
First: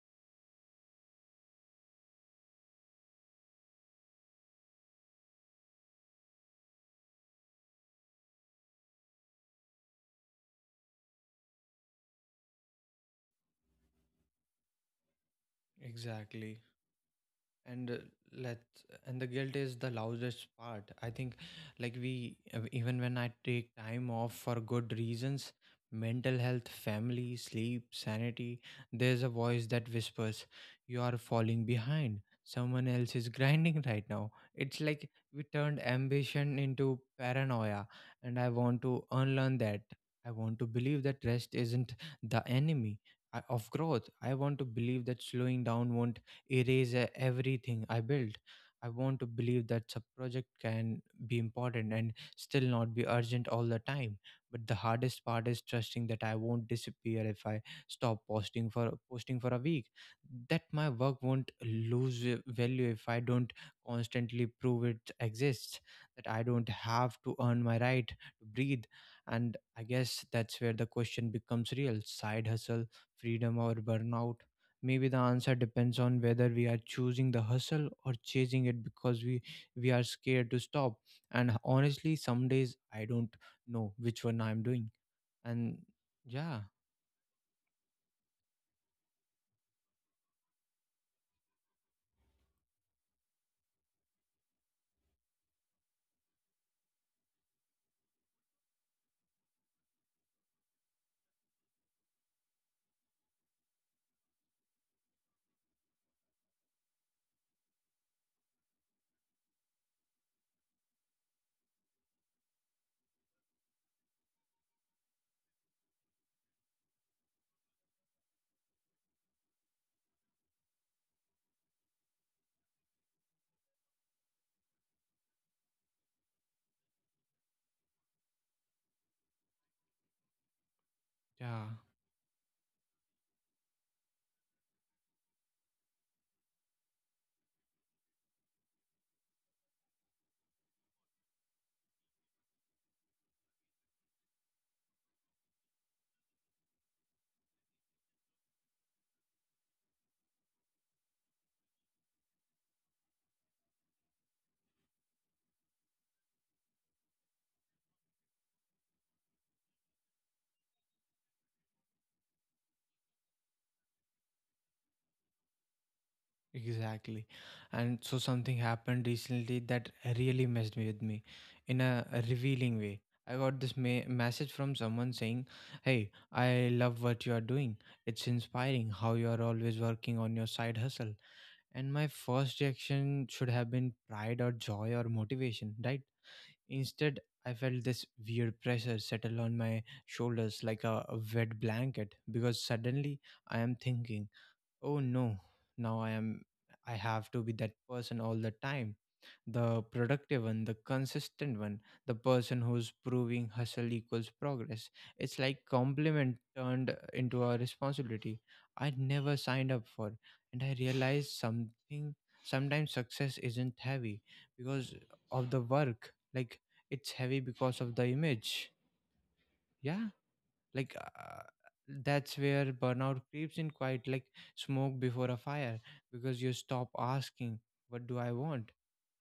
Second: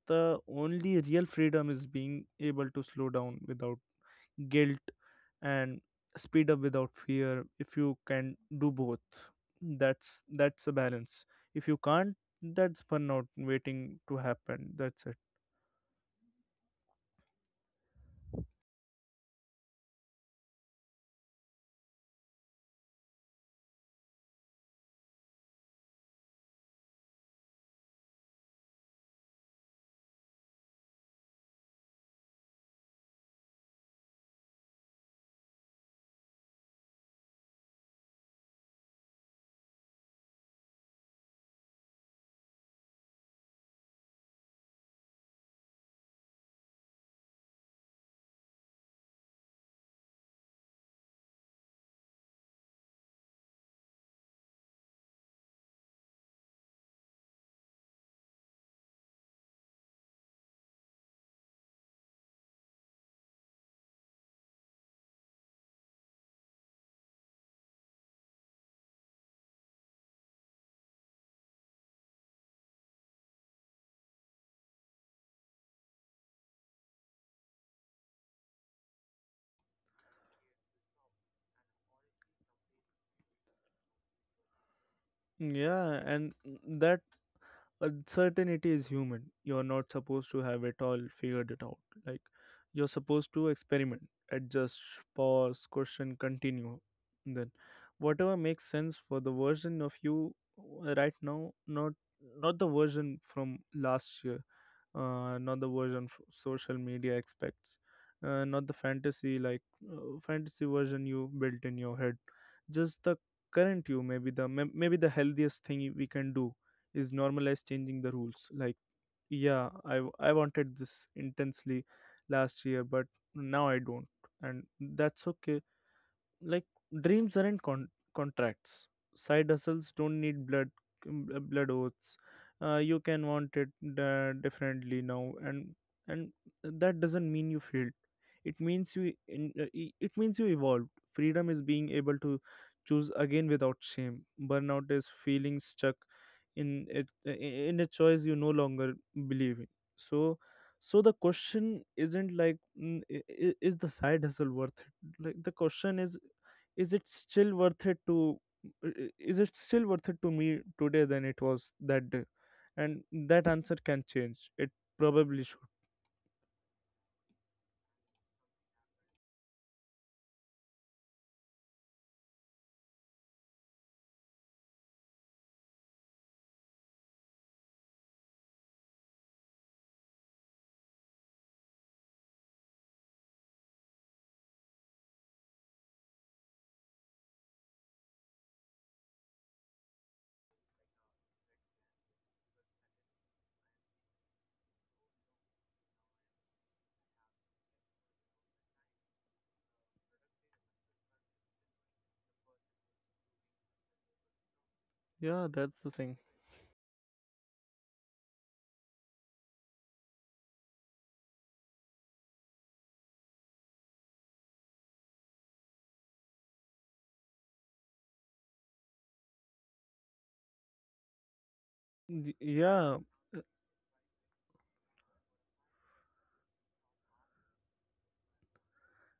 B: the only real freedom is being able to slow down without guilt and speed up without fear. If you can do both, that's a balance. If you can't, that's burnout waiting to happen. That's it.
A: Exactly. And let and the guilt is the loudest part, I think. Like, we even when I take time off for good reasons, mental health, family, sleep, sanity, there's a voice that whispers, you are falling behind, someone else is grinding right now. It's like we turned ambition into paranoia. And I want to unlearn that. I want to believe that rest isn't the enemy of growth. I want to believe that slowing down won't erase everything I built. I want to believe that subproject can be important and still not be urgent all the time. But the hardest part is trusting that I won't disappear if I stop posting for a week. That my work won't lose value if I don't constantly prove it exists. That I don't have to earn my right to breathe. And I guess that's where the question becomes real: side hustle, freedom, or burnout? Maybe the answer depends on whether we are choosing the hustle or chasing it because we are scared to stop. And honestly, some days I don't know which one I'm doing. And
B: Yeah, and
A: yeah.
B: that uncertainty is human. You're not supposed to have it all figured it out. Like, you're supposed to experiment, adjust, pause, question, continue, then whatever makes sense for the version of you right now. Not not the version from last year, not the version social media expects, not the fantasy, fantasy version you built in your head, just the current you. Maybe the maybe the healthiest thing we can do is normalized changing the rules. Like, yeah, I wanted this intensely last year, but now I don't. And that's okay. Like, dreams aren't contracts, side hustles don't need blood,
A: Yeah,
B: blood oaths. You can want it differently now. And and that doesn't mean you failed, it means it means you evolved. Freedom is being able to choose again without shame. Burnout is feeling stuck in a choice you no longer believe in. So the question isn't like, mm, is the side hustle worth it. Like, the question is it still worth it to is it still worth it to me today than it was that day. And that answer can change. It probably should.
A: exactly. And so something happened recently that really messed me with me. In a revealing way, I got this message from someone saying, hey, I love what you are doing, it's inspiring how you are always working on your side hustle. And my first reaction should have been pride or joy or motivation, right? Instead, I felt this weird pressure settle on my shoulders like a wet blanket, because suddenly I am thinking, oh no, now I have to be that person all the time, the productive one, the consistent one, the person who's proving hustle equals progress. It's
B: Yeah,
A: like
B: that's the thing.
A: compliment turned into a responsibility I never signed up for. And I realized something: sometimes success isn't heavy because of the work. Like, it's heavy because of the image. Yeah. Like,
B: Y-
A: that's where
B: yeah
A: burnout creeps in quite like smoke before a fire, because you stop asking, what do I want,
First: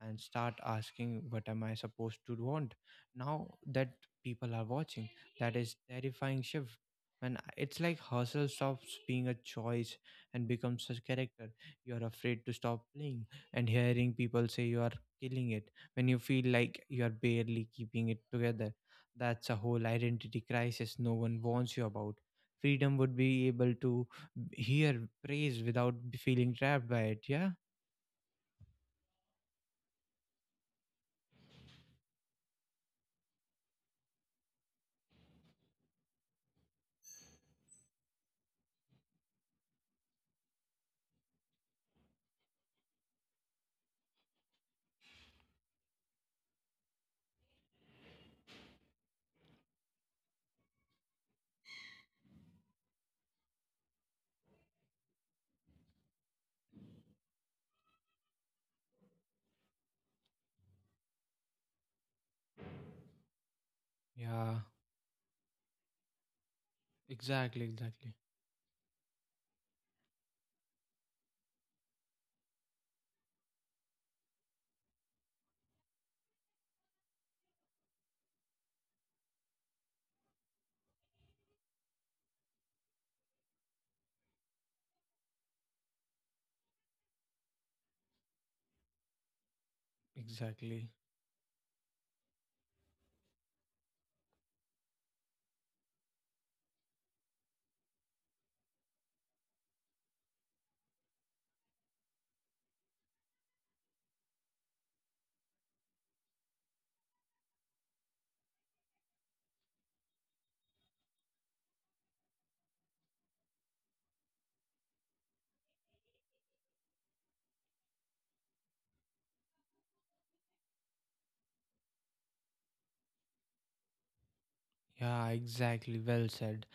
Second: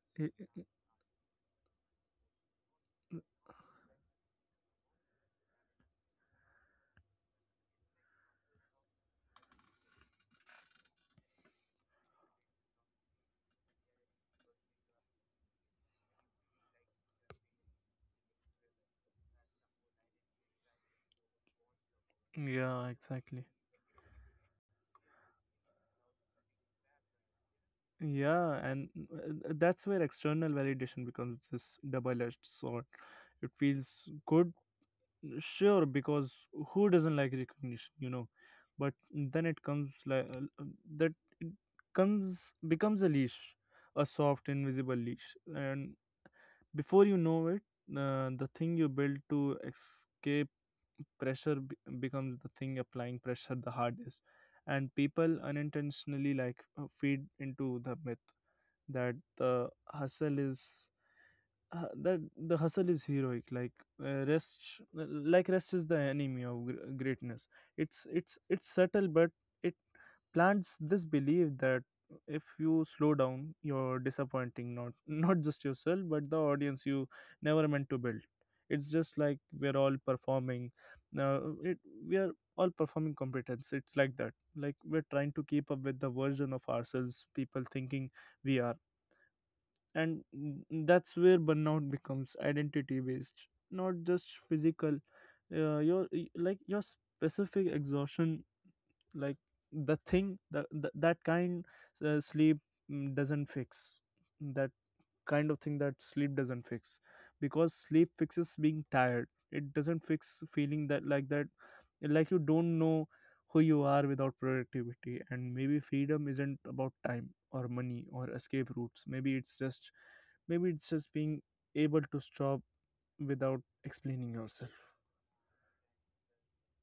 A: and start
B: i-
A: asking, what am I supposed to want now that people are watching? That is terrifying shift. And it's like hustle stops being a choice and becomes a character you're afraid to stop playing. And hearing people say you are killing it when you feel like you are barely keeping it together, that's a whole identity crisis no one warns you about.
B: yeah,
A: Freedom would
B: exactly.
A: be able to hear praise without feeling trapped by it, yeah?
B: Yeah. And that's where external validation becomes this double-edged sword. It feels good, sure, because who doesn't like recognition, you know? But then it comes like that, it comes becomes a leash, a soft invisible leash. And before you know it, the thing you build to escape pressure becomes the thing applying pressure the hardest. And people unintentionally, like, feed into the myth that the hustle is that the hustle is heroic, like,
A: Yeah,
B: rest, like rest is the enemy of greatness.
A: exactly, exactly,
B: It's subtle, but it plants this belief that if you slow down, you're disappointing not not just yourself but the audience you never meant to build. It's just like we're all performing, uh, it, we are all performing competence. It's like that, like we're trying to keep up with the version of ourselves people thinking we are. And
A: exactly.
B: that's where burnout becomes identity based, not just physical. Like, your specific exhaustion, like the thing, that kind, sleep mm, doesn't fix that kind of thing that sleep doesn't fix. Because sleep fixes being tired, it doesn't fix feeling that, like that, like you don't know who you are without productivity. And maybe freedom isn't about time or money or escape routes. Maybe it's just being able to stop without explaining yourself.
A: Yeah, exactly. Well said.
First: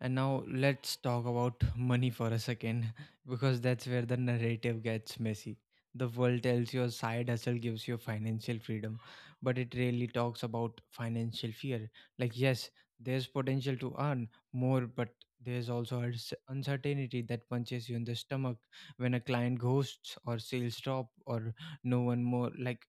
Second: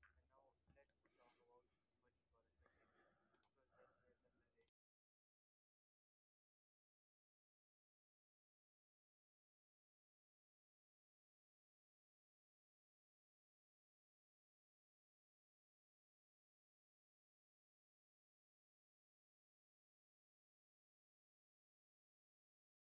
A: And now let's talk about money for a second, because that's where the narrative gets messy. The world tells you a side hustle gives you financial freedom, but it really talks about financial fear. Like, yes, there's potential to earn more, but there's also a uncertainty that punches you in the stomach when a client ghosts or sales drop or no one more like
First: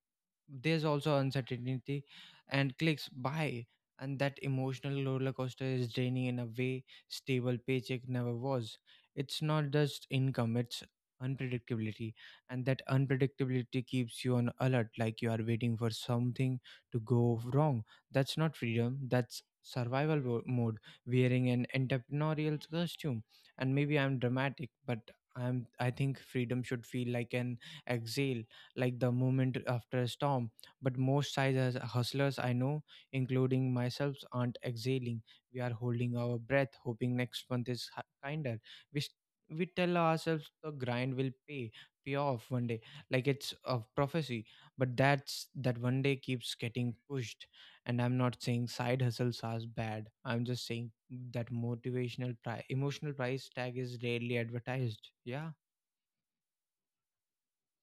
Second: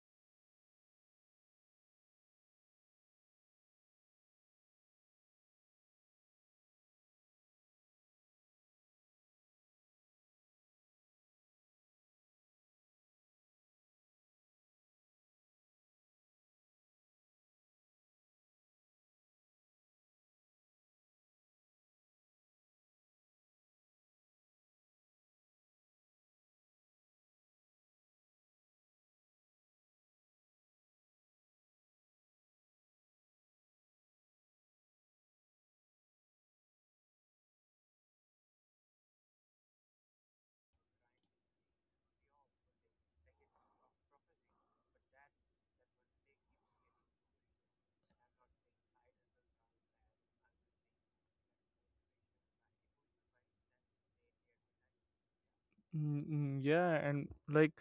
A: there's also uncertainty and clicks buy, and that emotional roller coaster is draining in a way stable paycheck never was. It's not just income, it's unpredictability, and that unpredictability keeps you on alert like you are waiting for something to go wrong. That's not freedom, that's survival mode wearing an entrepreneurial costume. And maybe I'm dramatic, but I think freedom should feel like an exhale, like the moment after a storm. But most size hustlers I know, including myself, aren't exhaling. We are holding our breath, hoping next month is kinder. We s- we tell ourselves the grind will pay off one day, like it's a prophecy. But that's that one day keeps getting pushed. And I'm not saying side hustles are bad. I'm just saying that emotional price tag is rarely advertised. Yeah.
B: Yeah, and like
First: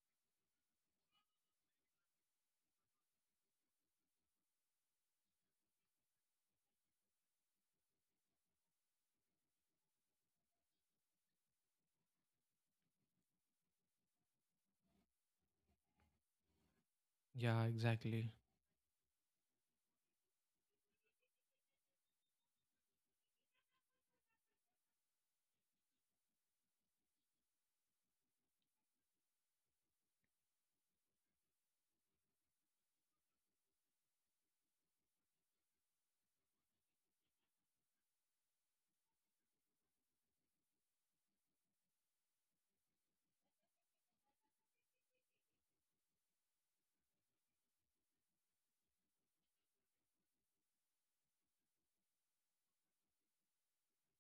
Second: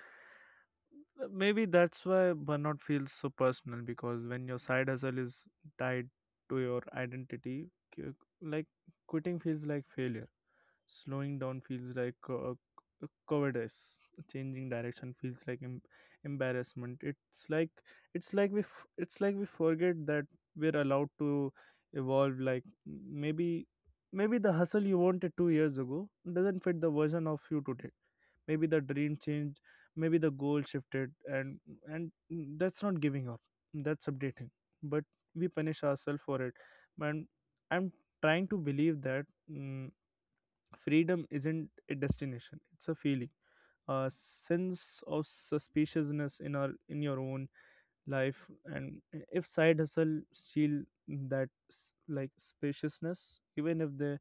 B: Maybe that's why burnout feels so personal, because when your side hustle is tied to your identity, q- like quitting feels like failure, slowing down feels like cowardice, changing direction feels like embarrassment. It's
A: Yeah,
B: like
A: exactly.
B: it's like we forget that we're allowed to evolve. Like, maybe the hustle you wanted 2 years ago doesn't fit the version of you today. Maybe the dream changed, maybe the goal shifted. And and that's not giving up, that's updating. But we punish ourselves for it. And i'm trying to believe that. mm, Freedom isn't a destination, it's a feeling, a sense of suspiciousness in our in your own life. And if side hustle steal that spaciousness,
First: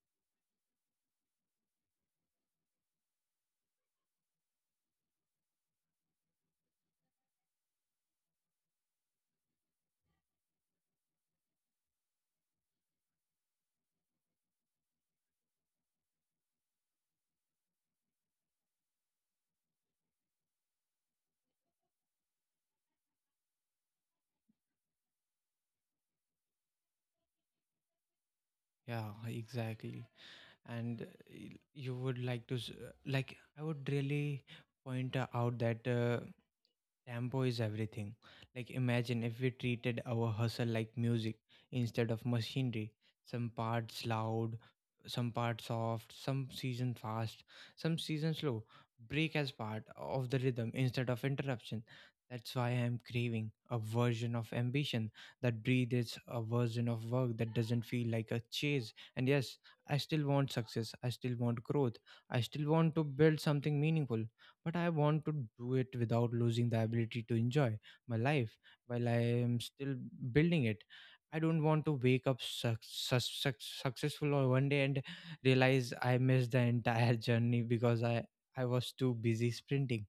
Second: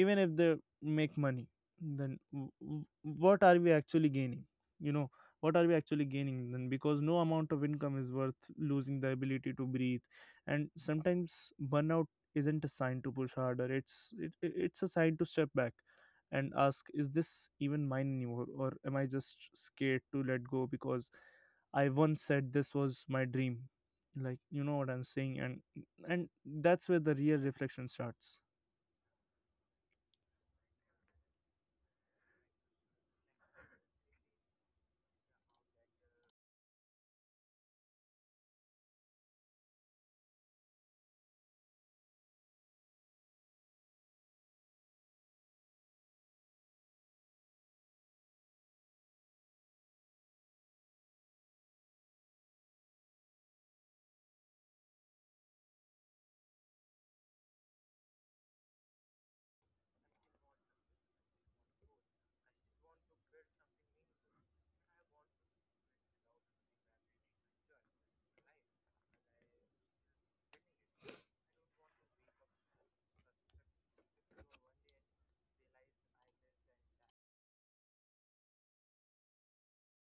B: even if they make money, then what are we actually gaining you know what are we actually gaining? Then because no amount of income is worth losing the ability to breathe. And sometimes burnout isn't a sign to push harder, it's a sign to step back and ask, is this even mine anymore, or am I just scared to let go? Because I once said this was my dream. Like, you know what I'm saying? And that's where the real reflection starts.
A: Yeah, exactly. And you would like to like I would really point out that tempo is everything. Like, imagine if we treated our hustle like music instead of machinery. Some parts loud, some parts soft, some season fast, some season slow. Break as part of the rhythm instead of interruption. That's why I am craving a version of ambition that breathes, a version of work that doesn't feel like a chase. And yes, I still want success. I still want growth. I still want to build something meaningful, but I want to do it without losing the ability to enjoy my life while I am still building it. I don't want to wake up successful on one day and realize I missed the entire journey because I was too busy sprinting.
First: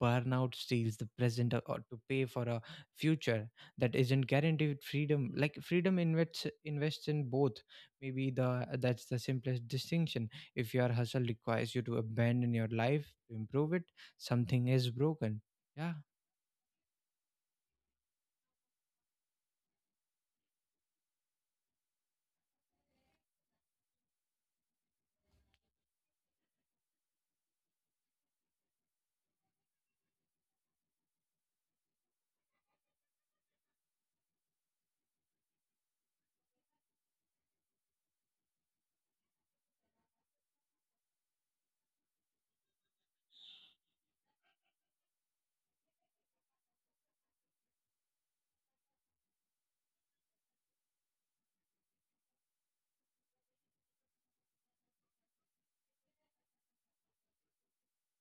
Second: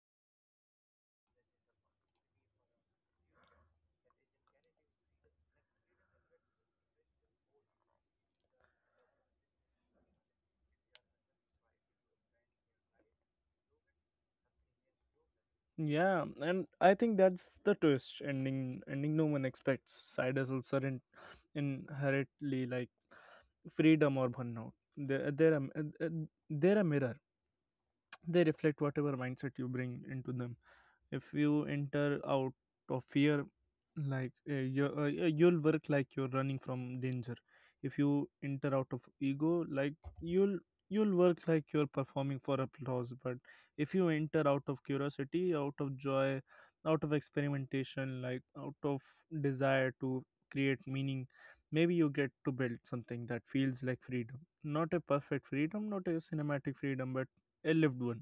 A: Burnout steals the present to pay for a future that isn't guaranteed freedom. Like freedom invests in both. Maybe the that's the simplest distinction. If your hustle requires you to abandon your life to improve it, something is broken. Yeah,
B: Yeah, and I think that's the twist ending no one expects. Side hustles aren't inherently, like, freedom or burnout. They're, they're, a, they're a mirror. They reflect whatever mindset you bring into them. If you enter out of fear, like, you'll work like you're running from danger. If you enter out of ego, like, you'll you'll work like you're performing for applause. But if you enter out of curiosity, out of joy, out of experimentation, like, out of desire to create meaning, maybe you get to build something that feels like freedom. Not a perfect freedom, not a cinematic freedom, but a lived one,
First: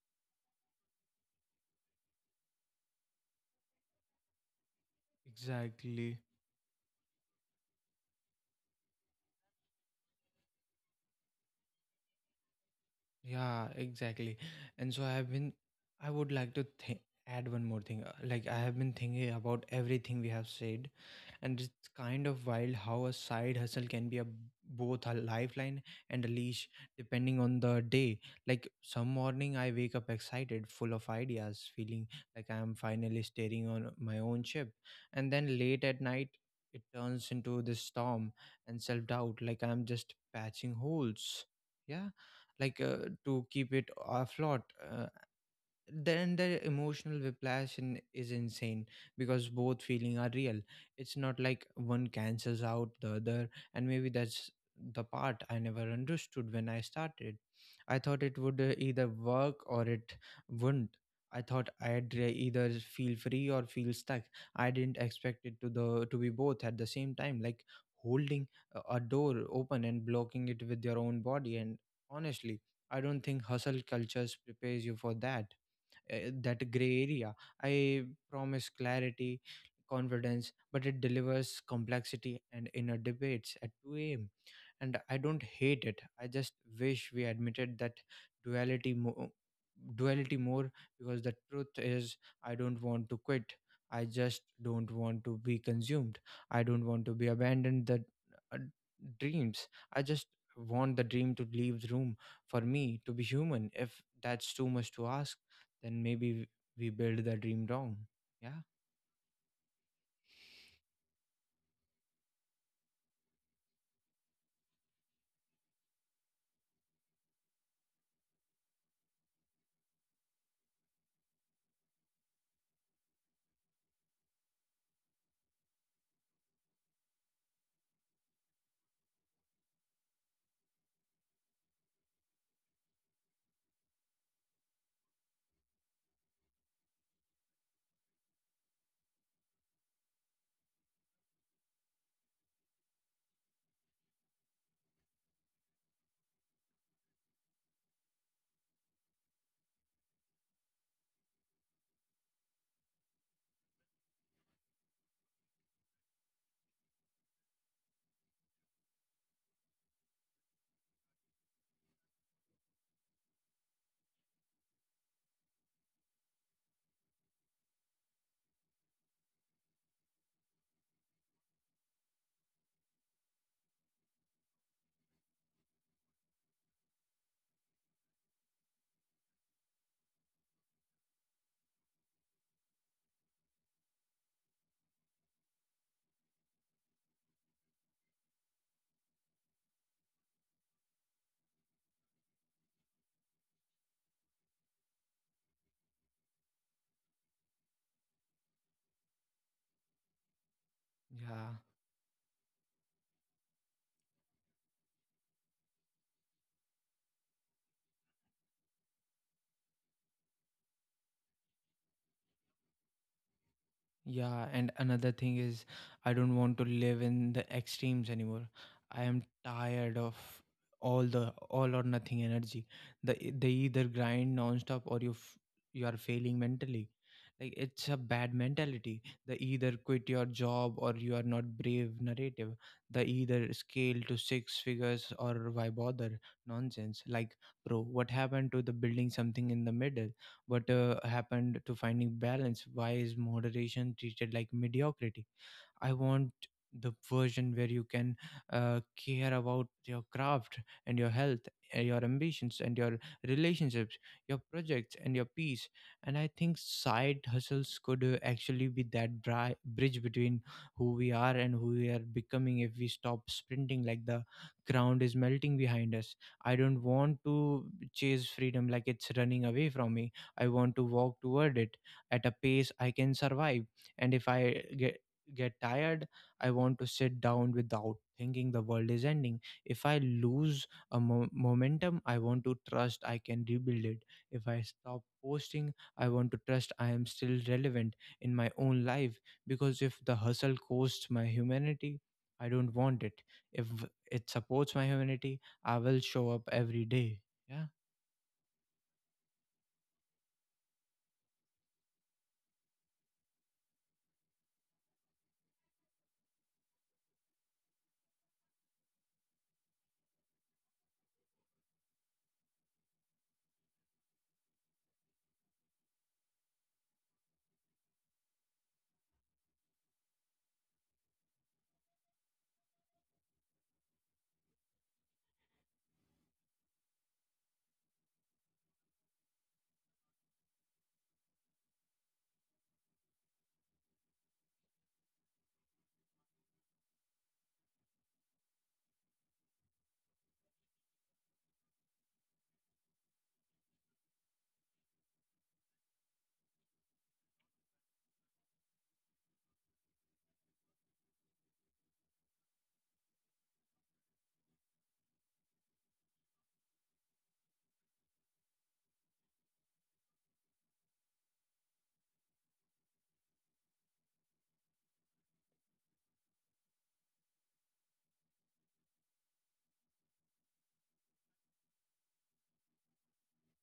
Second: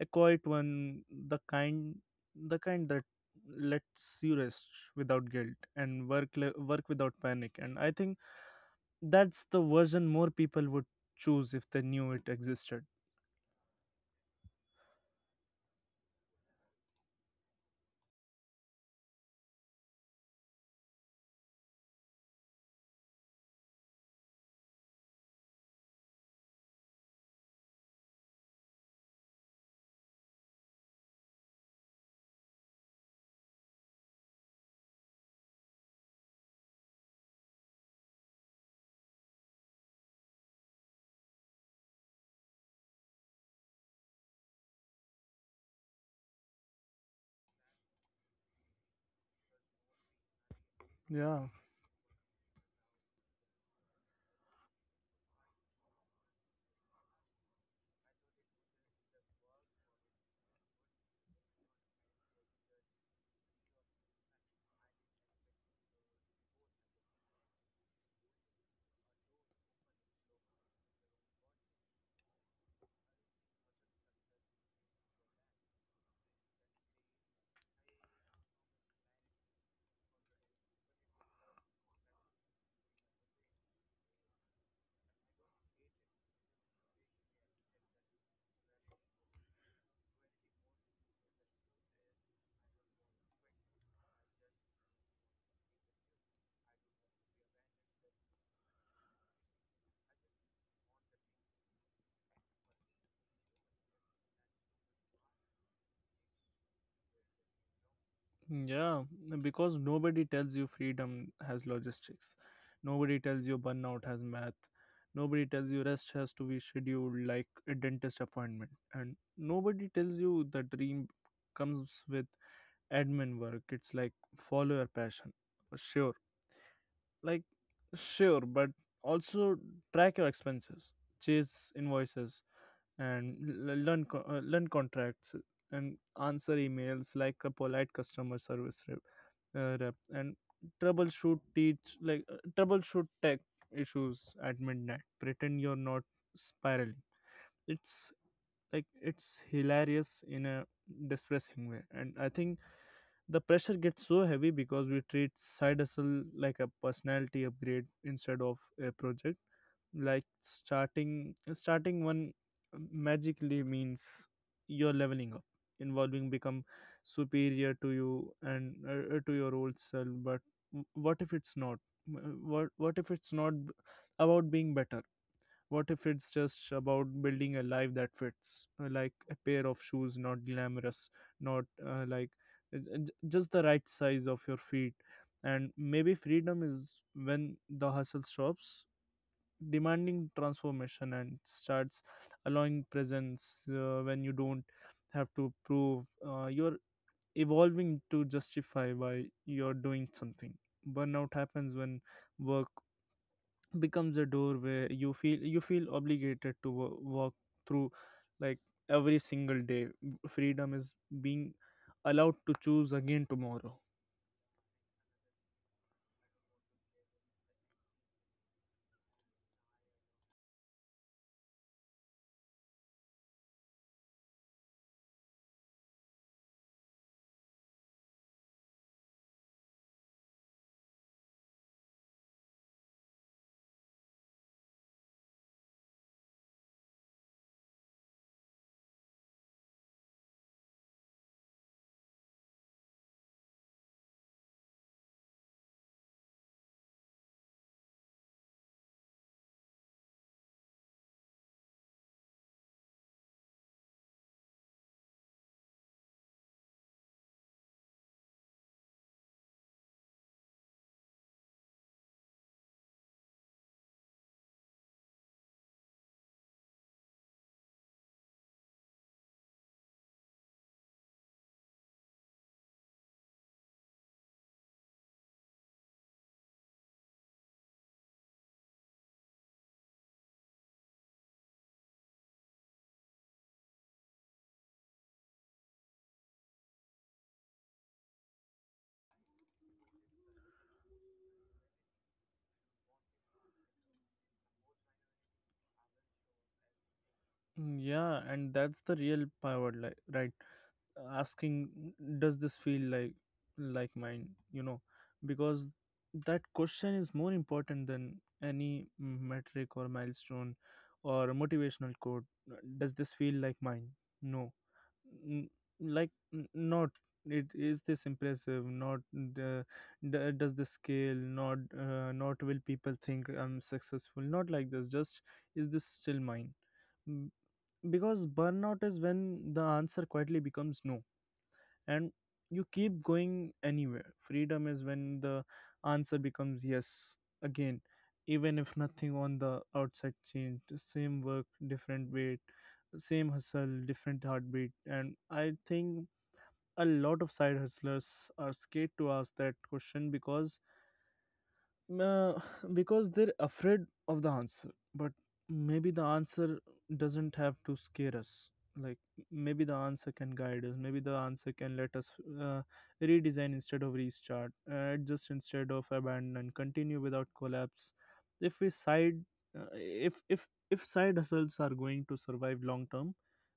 B: a quiet one, the kind, the kind that lets you rest without guilt and
A: exactly.
B: work without panic. And I think that's the version more people would choose if they knew it existed.
A: Yeah, exactly. And so I have been, I would like to add one more thing. Like, I have been thinking about everything we have said, and it's kind of wild how a side hustle can be a both a lifeline and a leash depending on the day. Like, some morning I wake up excited, full of ideas, feeling like I am finally steering on my own ship. And then late at night, it turns into this storm and self doubt, like I'm just patching holes. Yeah, like to keep it afloat. Uh, then the emotional whiplash is insane because both feeling are real. It's not
B: Yeah.
A: like one cancels out the other, and maybe that's the part I never understood when I started. I thought it would either work or it wouldn't. I thought I'd either feel free or feel stuck. I didn't expect it to be both at the same time, like holding a door open and blocking it with your own body. And honestly, I don't think hustle cultures prepares you for that, uh, that gray area. I promise clarity, confidence, but it delivers complexity and inner debates at 2 a.m. And I don't hate it. I just wish we admitted that duality more duality more, because the truth is I don't want to quit, I just don't want to be consumed. I don't want to be abandoned the uh, dreams. I just want the dream to leave the room for me to be human. If that's too much to ask, then maybe we build the dream wrong. Yeah.
B: Yeah, because nobody tells you freedom has logistics. Nobody tells you burnout has math. Nobody tells you rest has to be scheduled like a dentist appointment. And nobody tells you the dream comes with admin work. It's like, follow your passion. Sure. Like, sure, but also track your expenses, chase invoices, and learn contracts and answer emails like a polite customer service rep, and troubleshoot teach like troubleshoot tech issues at midnight, pretend you're not spiraling. It's like, it's hilarious in a depressing way. And I think the pressure gets so heavy because we treat side hustle like a personality upgrade instead of a project. Like, starting one magically means you're leveling up, involving become superior to you and to your old self. But what if it's not — what what if it's not about being better? What if it's just about building a life that fits, like a pair of shoes, not glamorous, not like j- just the right size of your feet? And maybe freedom is when the hustle stops demanding transformation and starts allowing presence, when you don't have to prove you're evolving to justify why you're doing something. Burnout
A: Yeah.
B: happens when work becomes a door where you feel obligated to walk through, like, every single day. Freedom is being allowed to choose again tomorrow.
A: Yeah, and another thing is, I don't want to live in the extremes anymore. I am tired of all the all or nothing energy. The they either grind nonstop or you are failing mentally. Like it's a bad mentality. The either quit your job or you are not brave narrative. The either scale to six figures or why bother nonsense. Like bro, what happened to the building something in the middle? What happened to finding balance? Why is moderation treated like mediocrity? I want the version where you can care about your craft and your health and your ambitions and your relationships, your projects and your peace. And I think side hustles could actually be that bridge between who we are and who we are becoming, if we stop sprinting like the ground is melting behind us. I don't want to chase freedom like it's running away from me. I want to walk toward it at a pace I can survive. And if I get tired, I want to sit down without thinking the world is ending. If I lose a momentum, I want to trust I can rebuild it. If I stop posting, I want to trust I am still relevant in my own life. Because if the hustle costs my humanity, I don't want it. If it supports my humanity, I will show up every day. Yeah,
B: Yeah, and that's the real power, like, right, asking, does this feel like, mine, you know? Because that question is more important than any metric or milestone or motivational quote. Does this feel like mine? No n- like n- not, it is this impressive? Not the, does the scale, not not, will people think I'm successful? Not, like, this, just, is this still mine? M- because burnout is when the answer quietly becomes no and you keep going anywhere. Freedom is when the answer becomes yes again, even if nothing on the outside changed. Same work, different weight, same hustle, different heartbeat. And I think a lot of side hustlers are scared to ask that question uh, because they're afraid of the answer. But maybe the answer doesn't have to scare us. Like, maybe the answer can guide us, maybe the answer can let us uh, redesign instead of restart, adjust instead of abandon, and continue without collapse. If we side uh, if if if side hustles are going to survive long term,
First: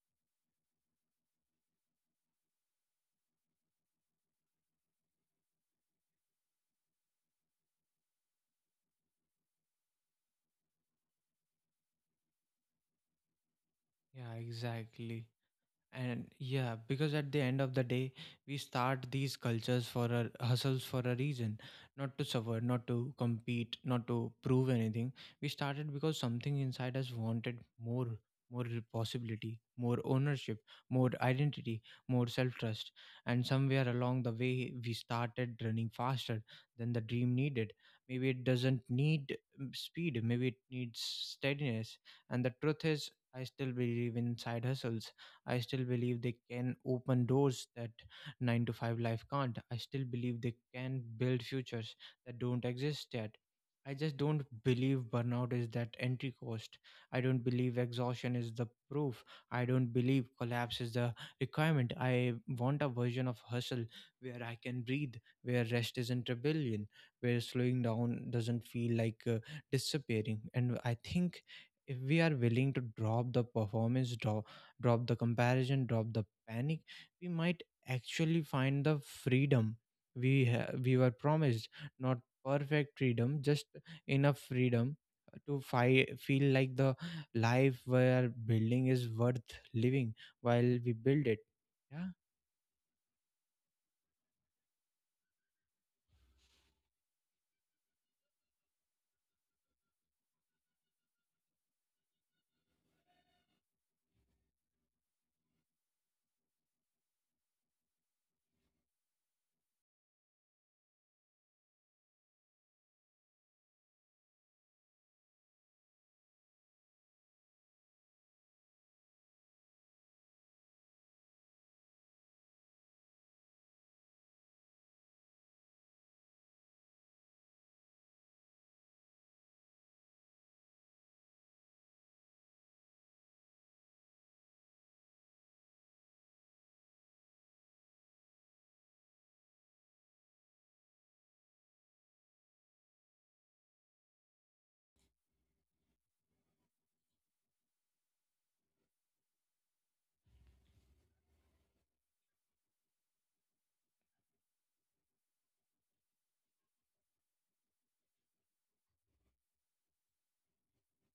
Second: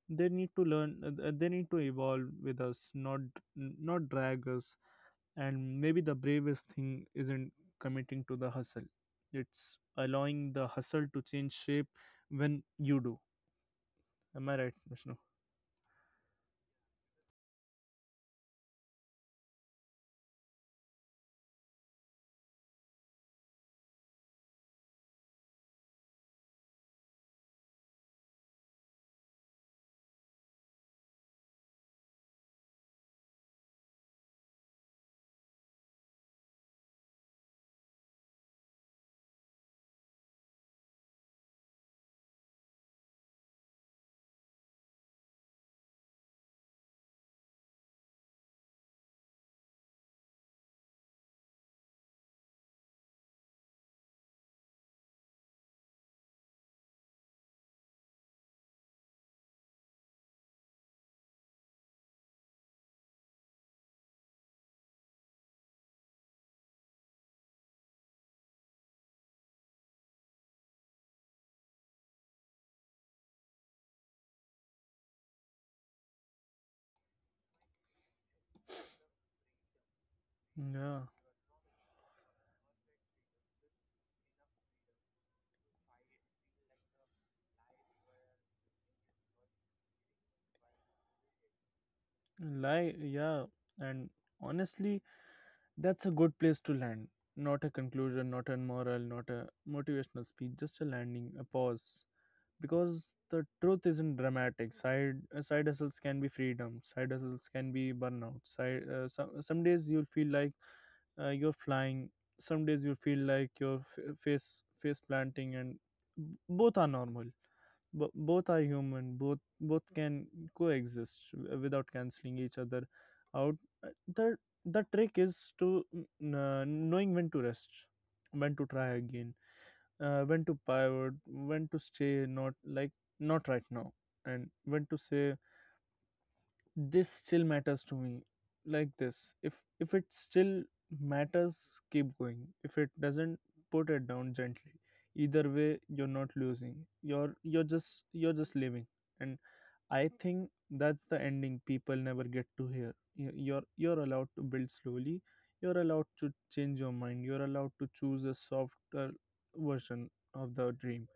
B: they need to evolve with us, not drag us. And maybe the bravest thing isn't committing to the hustle, it's allowing the hustle to change shape when you do.
A: yeah,
B: Am I right, Vishnu?
A: exactly. And yeah, because at the end of the day, we start these cultures for a hustles for a reason, not to suffer, not to compete, not to prove anything. We started because something inside us wanted more, more possibility, more ownership, more identity, more self trust. And somewhere along the way, we started running faster than the dream needed. Maybe it doesn't need speed, maybe it needs steadiness. And the truth is, I still believe in side hustles. I still believe they can open doors that 9 to 5 life can't. I still believe they can build futures that don't exist yet. I just don't believe burnout is that entry cost. I don't believe exhaustion is the proof. I don't believe collapse is the requirement. I want a version of hustle where I can breathe, where rest isn't rebellion, where slowing down doesn't feel like disappearing. And I think if we are willing to drop the performance, drop the comparison, drop the panic, we might actually find the freedom we
B: Yeah,
A: were promised, not perfect freedom, just enough freedom to feel like the life where building is worth living while we build it. Yeah.
B: lie, yeah. And honestly, that's a good place to land. Not a conclusion, not a moral, not a motivational speech, just a landing, a pause. Because the truth isn't dramatic. Side hustles can be freedom. Side hustles can be burnout. Side some days you'll feel like, you're flying. Some days you feel like you're face face planting, and both are normal. Both are human. Both can coexist without canceling each other out. Uh, The the trick is to, knowing when to rest, when to try again, when to pivot, when to stay, not, like, not right now, and when to say, this still matters to me, like this. If it still matters, keep going. If it doesn't, put it down gently. Either way, you're not losing. You're just living. And I think that's the ending people never get to hear. You're allowed to build slowly. You're allowed to change your mind. You're allowed to choose a softer version of the dream.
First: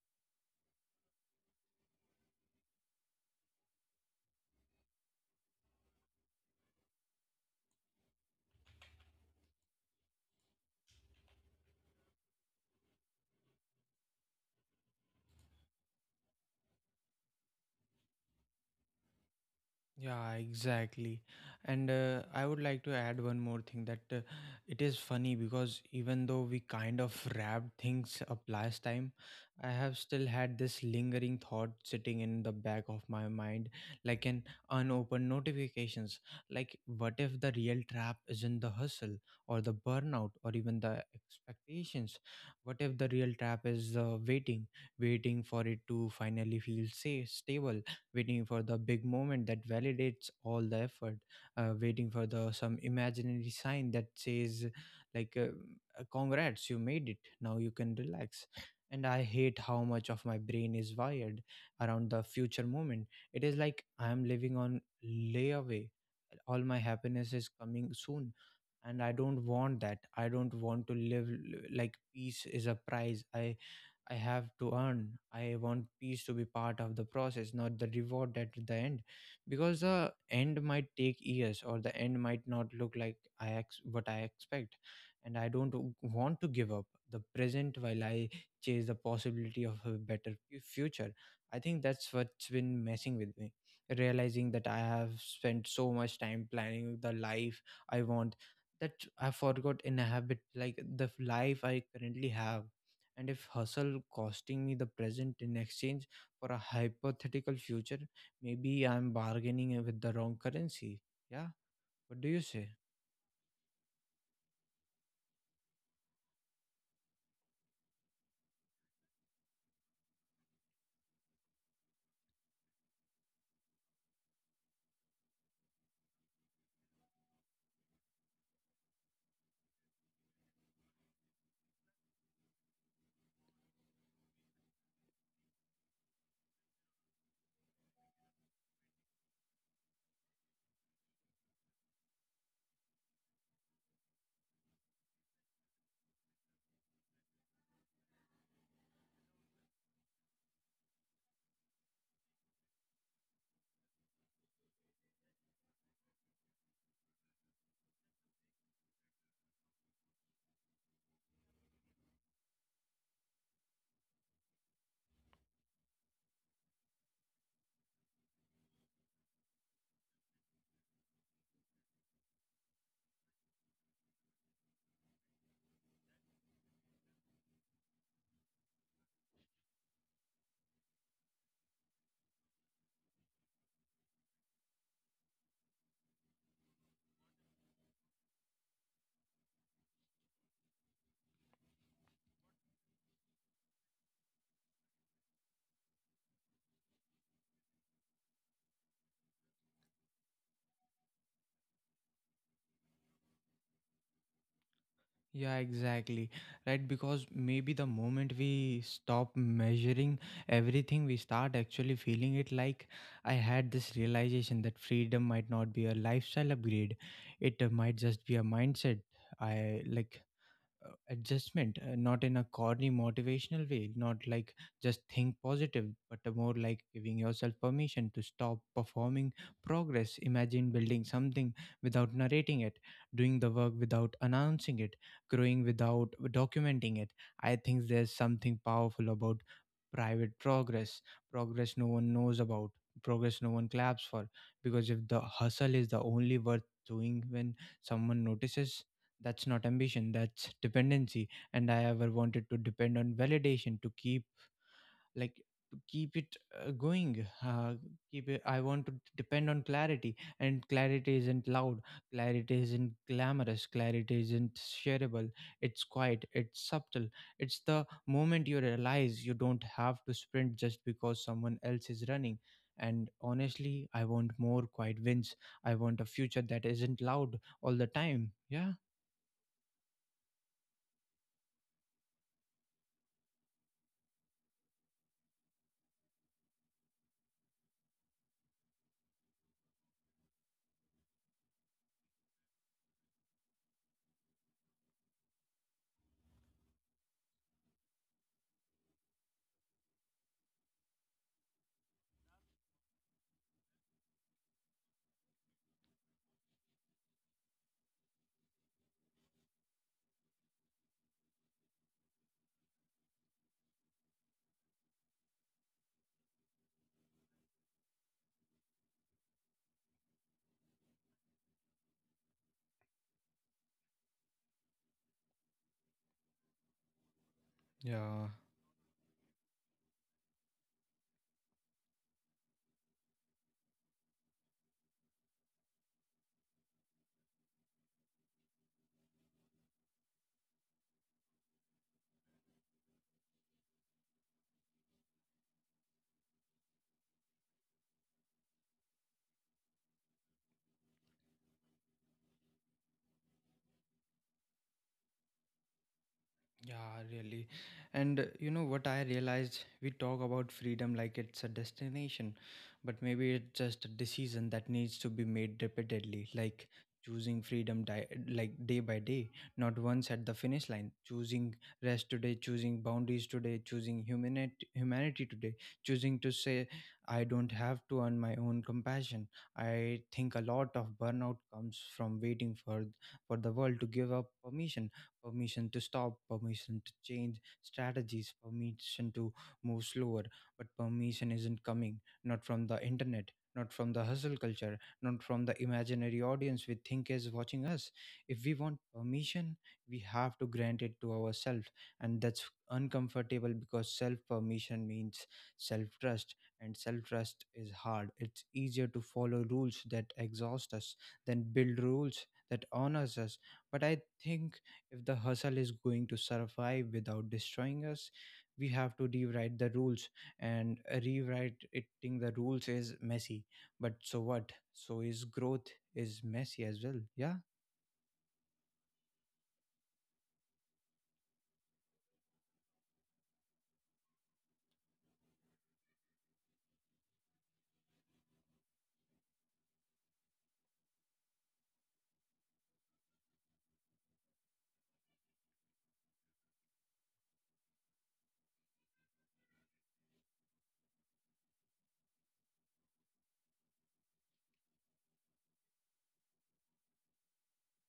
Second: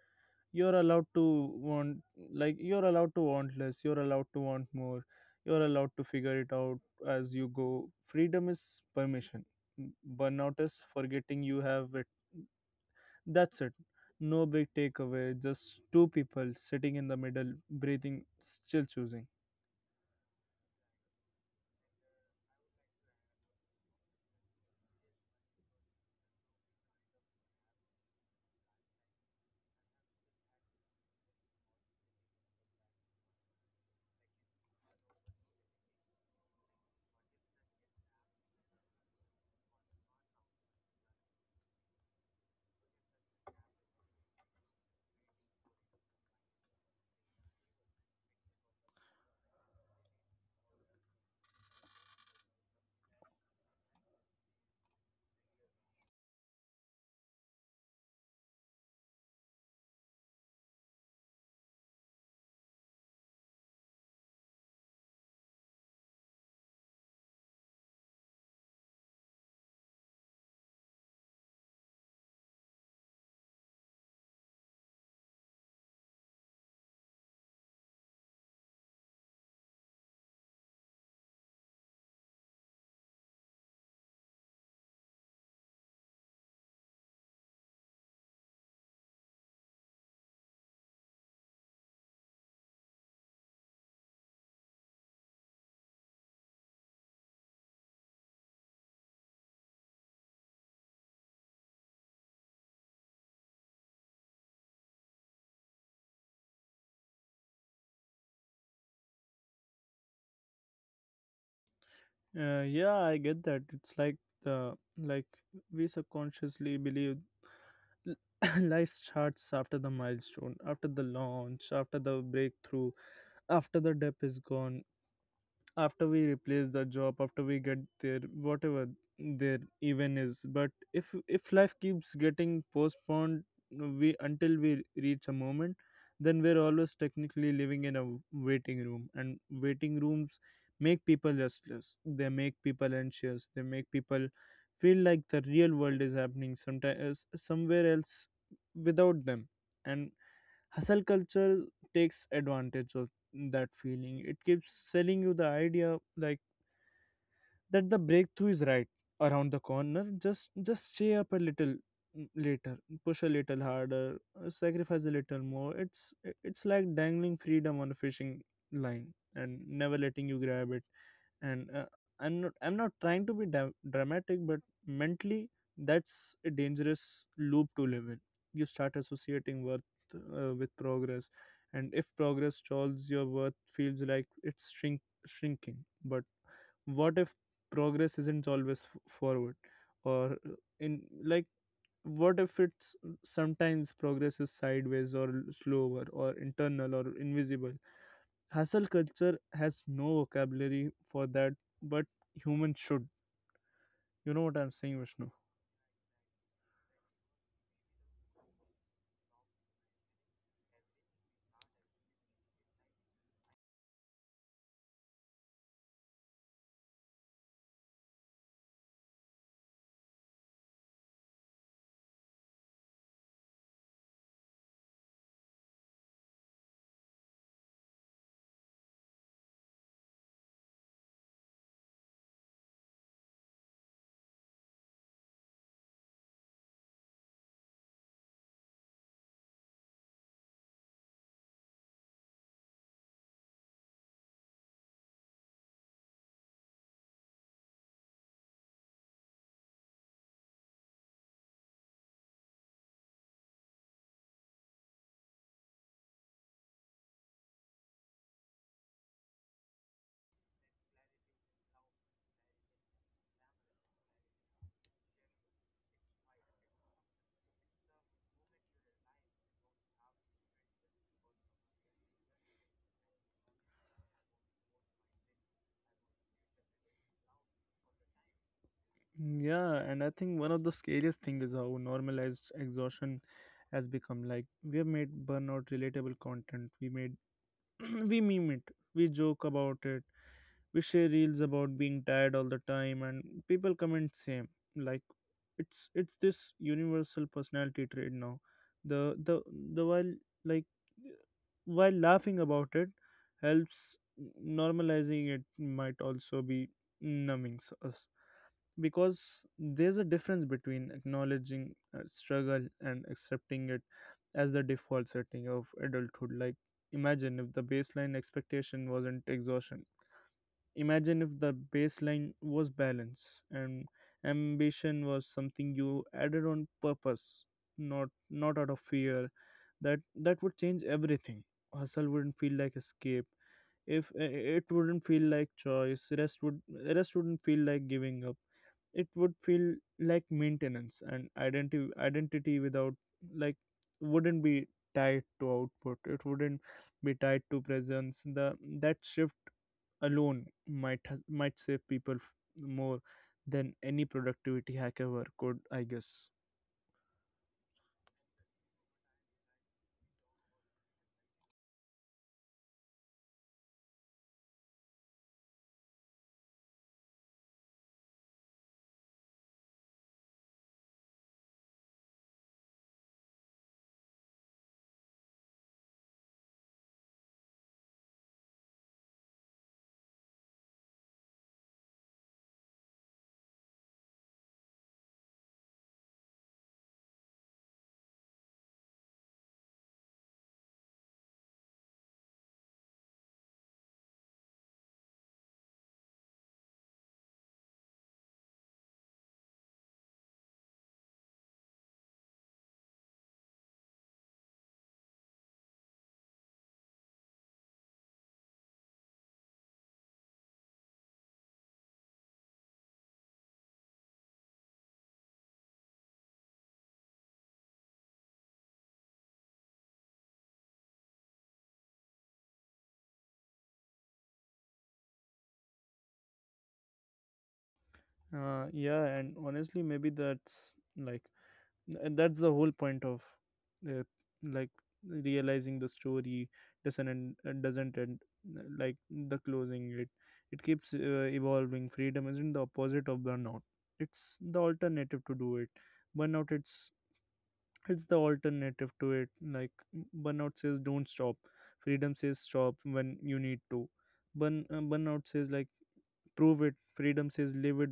B: You're allowed to want, like, you're allowed to want less. You're allowed to want more. You're allowed to figure it out as you go. Freedom is permission. M- Burnout is forgetting you have it. That's it. No big takeaway. Just two people sitting in the middle, breathing, still choosing.
A: Yeah, exactly. And I would like to add one more thing, that it is funny because even though we kind of wrapped things up last time, I have still had this lingering thought sitting in the back of my mind, like an unopened notifications. Like, what if the real trap isn't the hustle or the burnout or even the expectations? What if the real trap is the waiting, waiting for it to finally feel safe, stable? Waiting for the big moment that validates all the effort, waiting for the some imaginary sign that says, like, "Congrats, you made it. Now you can relax." And I hate how much of my brain is wired around the future moment. It is like I am living on layaway. All my happiness is coming soon, and I don't want that. I don't want to live like peace is a prize I have to earn. I want peace to be part of the process, not the reward at the end, because the end might take years, or the end might not look like I what I expect, and I don't want to give up the present while I chase the possibility of a better future. I think that's what's been messing with me, realizing that I have spent so much time planning the life I want that I forgot in a habit like the life I currently have. And if hustle costing me the present in exchange for a hypothetical future, maybe I'm bargaining with the wrong currency. Yeah, what do you say?
B: Yeah, I get that. It's like, the, like, we subconsciously believe life starts after the milestone, after the launch, after the breakthrough, after the depth is gone, after we replace the job, after we get there, whatever their even is. But if life keeps getting postponed, we, until we reach a moment, then we're always technically living in a waiting room. And waiting rooms make people restless, they make people anxious, they make people feel like the real world is happening sometimes somewhere else without them. And hustle culture takes advantage that feeling. It keeps selling you the idea, like, that the breakthrough is right around the corner. Just stay up a little later, push a little harder, sacrifice a little more. It's like dangling freedom on a fishing line and never letting you grab it. And I'm not trying to be dramatic, but mentally, that's a dangerous loop to live in. You start associating worth with progress, and if progress stalls, your worth feels like it's shrinking. But what if progress isn't always forward or in like what if it's, sometimes progress is sideways or slower or internal or invisible? Hustle culture has no vocabulary for that, but humans should. You know what I'm saying, Vishnu?
A: Yeah, exactly. Right, because maybe the moment we stop measuring everything, we start actually feeling it. Like I had this realization that freedom might not be a lifestyle upgrade, it might just be a mindset. I like adjustment, not in a corny motivational way, not like just think positive, but a more like giving yourself permission to stop performing progress. Imagine building something without narrating it, doing the work without announcing it, growing without documenting it. I think there's something powerful about private progress, progress no one knows about, progress no one claps for, because if the hustle is the only worth doing when someone notices, that's not ambition, that's dependency. And I ever wanted to depend on validation to keep like to keep it going, keep it I want to depend on clarity. And clarity isn't loud, clarity isn't glamorous, clarity isn't shareable. It's quiet, it's subtle. It's the moment you realize you don't have to sprint just because someone else is running. And honestly, I want more quiet wins. I want a future that isn't loud all the time. Yeah.
B: Yeah, and I think one of the scariest thing is how normalized exhaustion has become. Like, we have made burnout relatable content. We made we meme it, we joke about it, we share reels about being tired all the time, and people comment same. Like, it's this universal personality trait now. The the the while, like, while laughing about it helps, normalizing it might also be numbing us. Because there's a difference between acknowledging struggle and accepting it as the default setting of adulthood. Like, imagine if the baseline expectation wasn't exhaustion. Imagine if the baseline was balance, and ambition was something you added on purpose,
A: Yeah,
B: not out of fear. That that would change everything. Hustle wouldn't feel like escape. If It wouldn't feel like choice. Rest wouldn't feel like giving up, it would feel like maintenance. And identity without like, wouldn't be tied to output, it wouldn't be tied to presence. The That shift alone might might save people more than any productivity hack ever could, I guess.
A: yeah, really. And you know what I realized? We talk about freedom like it's a destination, but maybe it's just a decision that needs to be made repeatedly, like choosing freedom like day by day, not once at the finish line. Choosing rest today, choosing boundaries today, choosing humanity today, choosing to say I don't have to earn my own compassion. I think a lot of burnout comes from waiting for the world to give up permission to stop, permission to change strategies, permission to move slower. But permission isn't coming, not from the internet, not from the hustle culture, not from the imaginary audience we think is watching us. If we want permission, we have to grant it to ourselves. And that's uncomfortable because self permission means self trust. And self trust is hard. It's easier to follow rules that exhaust us than build rules that honors us. But I think if the hustle is going to survive without destroying us, we have to rewrite the rules. And rewriting the rules is messy. But so what? So is growth is messy as well. Yeah.
B: Uh, yeah, and honestly, maybe that's, like, and that's the whole point of, uh, like realizing the story doesn't end, like, the closing it. It keeps, evolving. Freedom isn't the opposite of burnout, it's the alternative to do it burnout it's it's the alternative to it. Like, burnout says, don't stop. Freedom says, stop when you need to. Burnout says, like, prove it. Freedom says, live it.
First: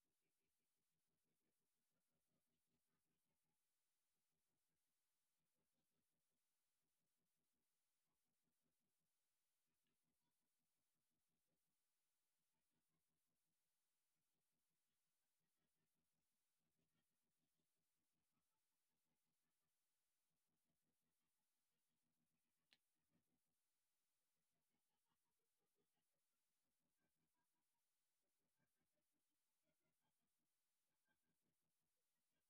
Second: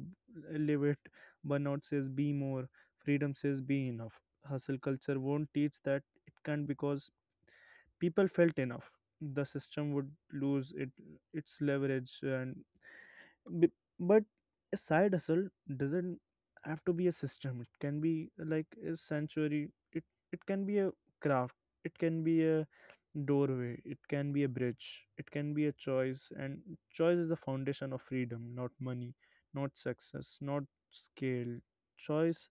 B: live it Burnout says, be more. Freedom says, be enough. Hustle culture won't teach that, it can't. Because people felt enough, the system would lose it its leverage. And b- but a side hustle doesn't have to be a system. It can be like a sanctuary. it it can be a craft, it can be a doorway, it can be a bridge, it can be a choice. And choice is the foundation of freedom, not money, not success, not scale. Choice,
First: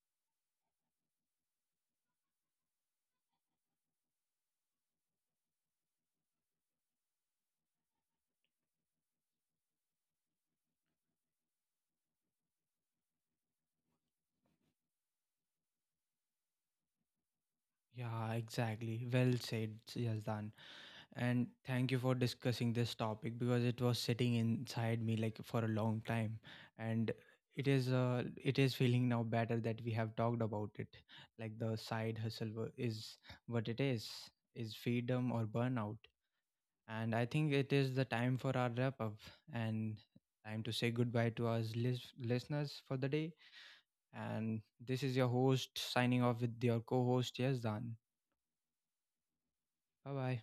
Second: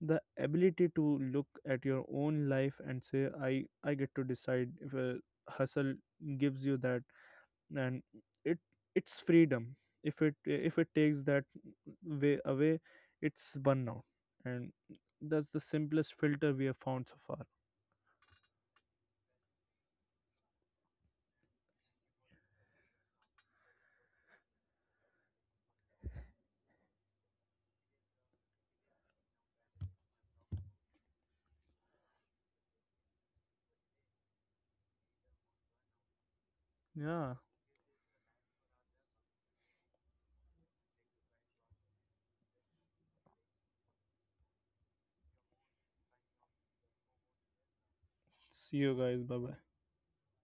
B: the ability to look at your own life and say, I get to decide. If a hustle gives you that, and it it's freedom. If it takes that way away, it's burnout. And that's the simplest filter we have found so far.
A: Yeah, exactly. Well said, Yazdan. And thank you for discussing this topic because it was sitting inside me like for a long time, and it is feeling now better that we have talked about it, like the side hustle is what it is freedom or burnout. And I
B: Yeah,
A: think it is the time for our wrap up, and time to say goodbye to our listeners for the day. And this is your host signing off with your co-host Yazdan.
B: see you guys. Bye bye.
A: Bye bye.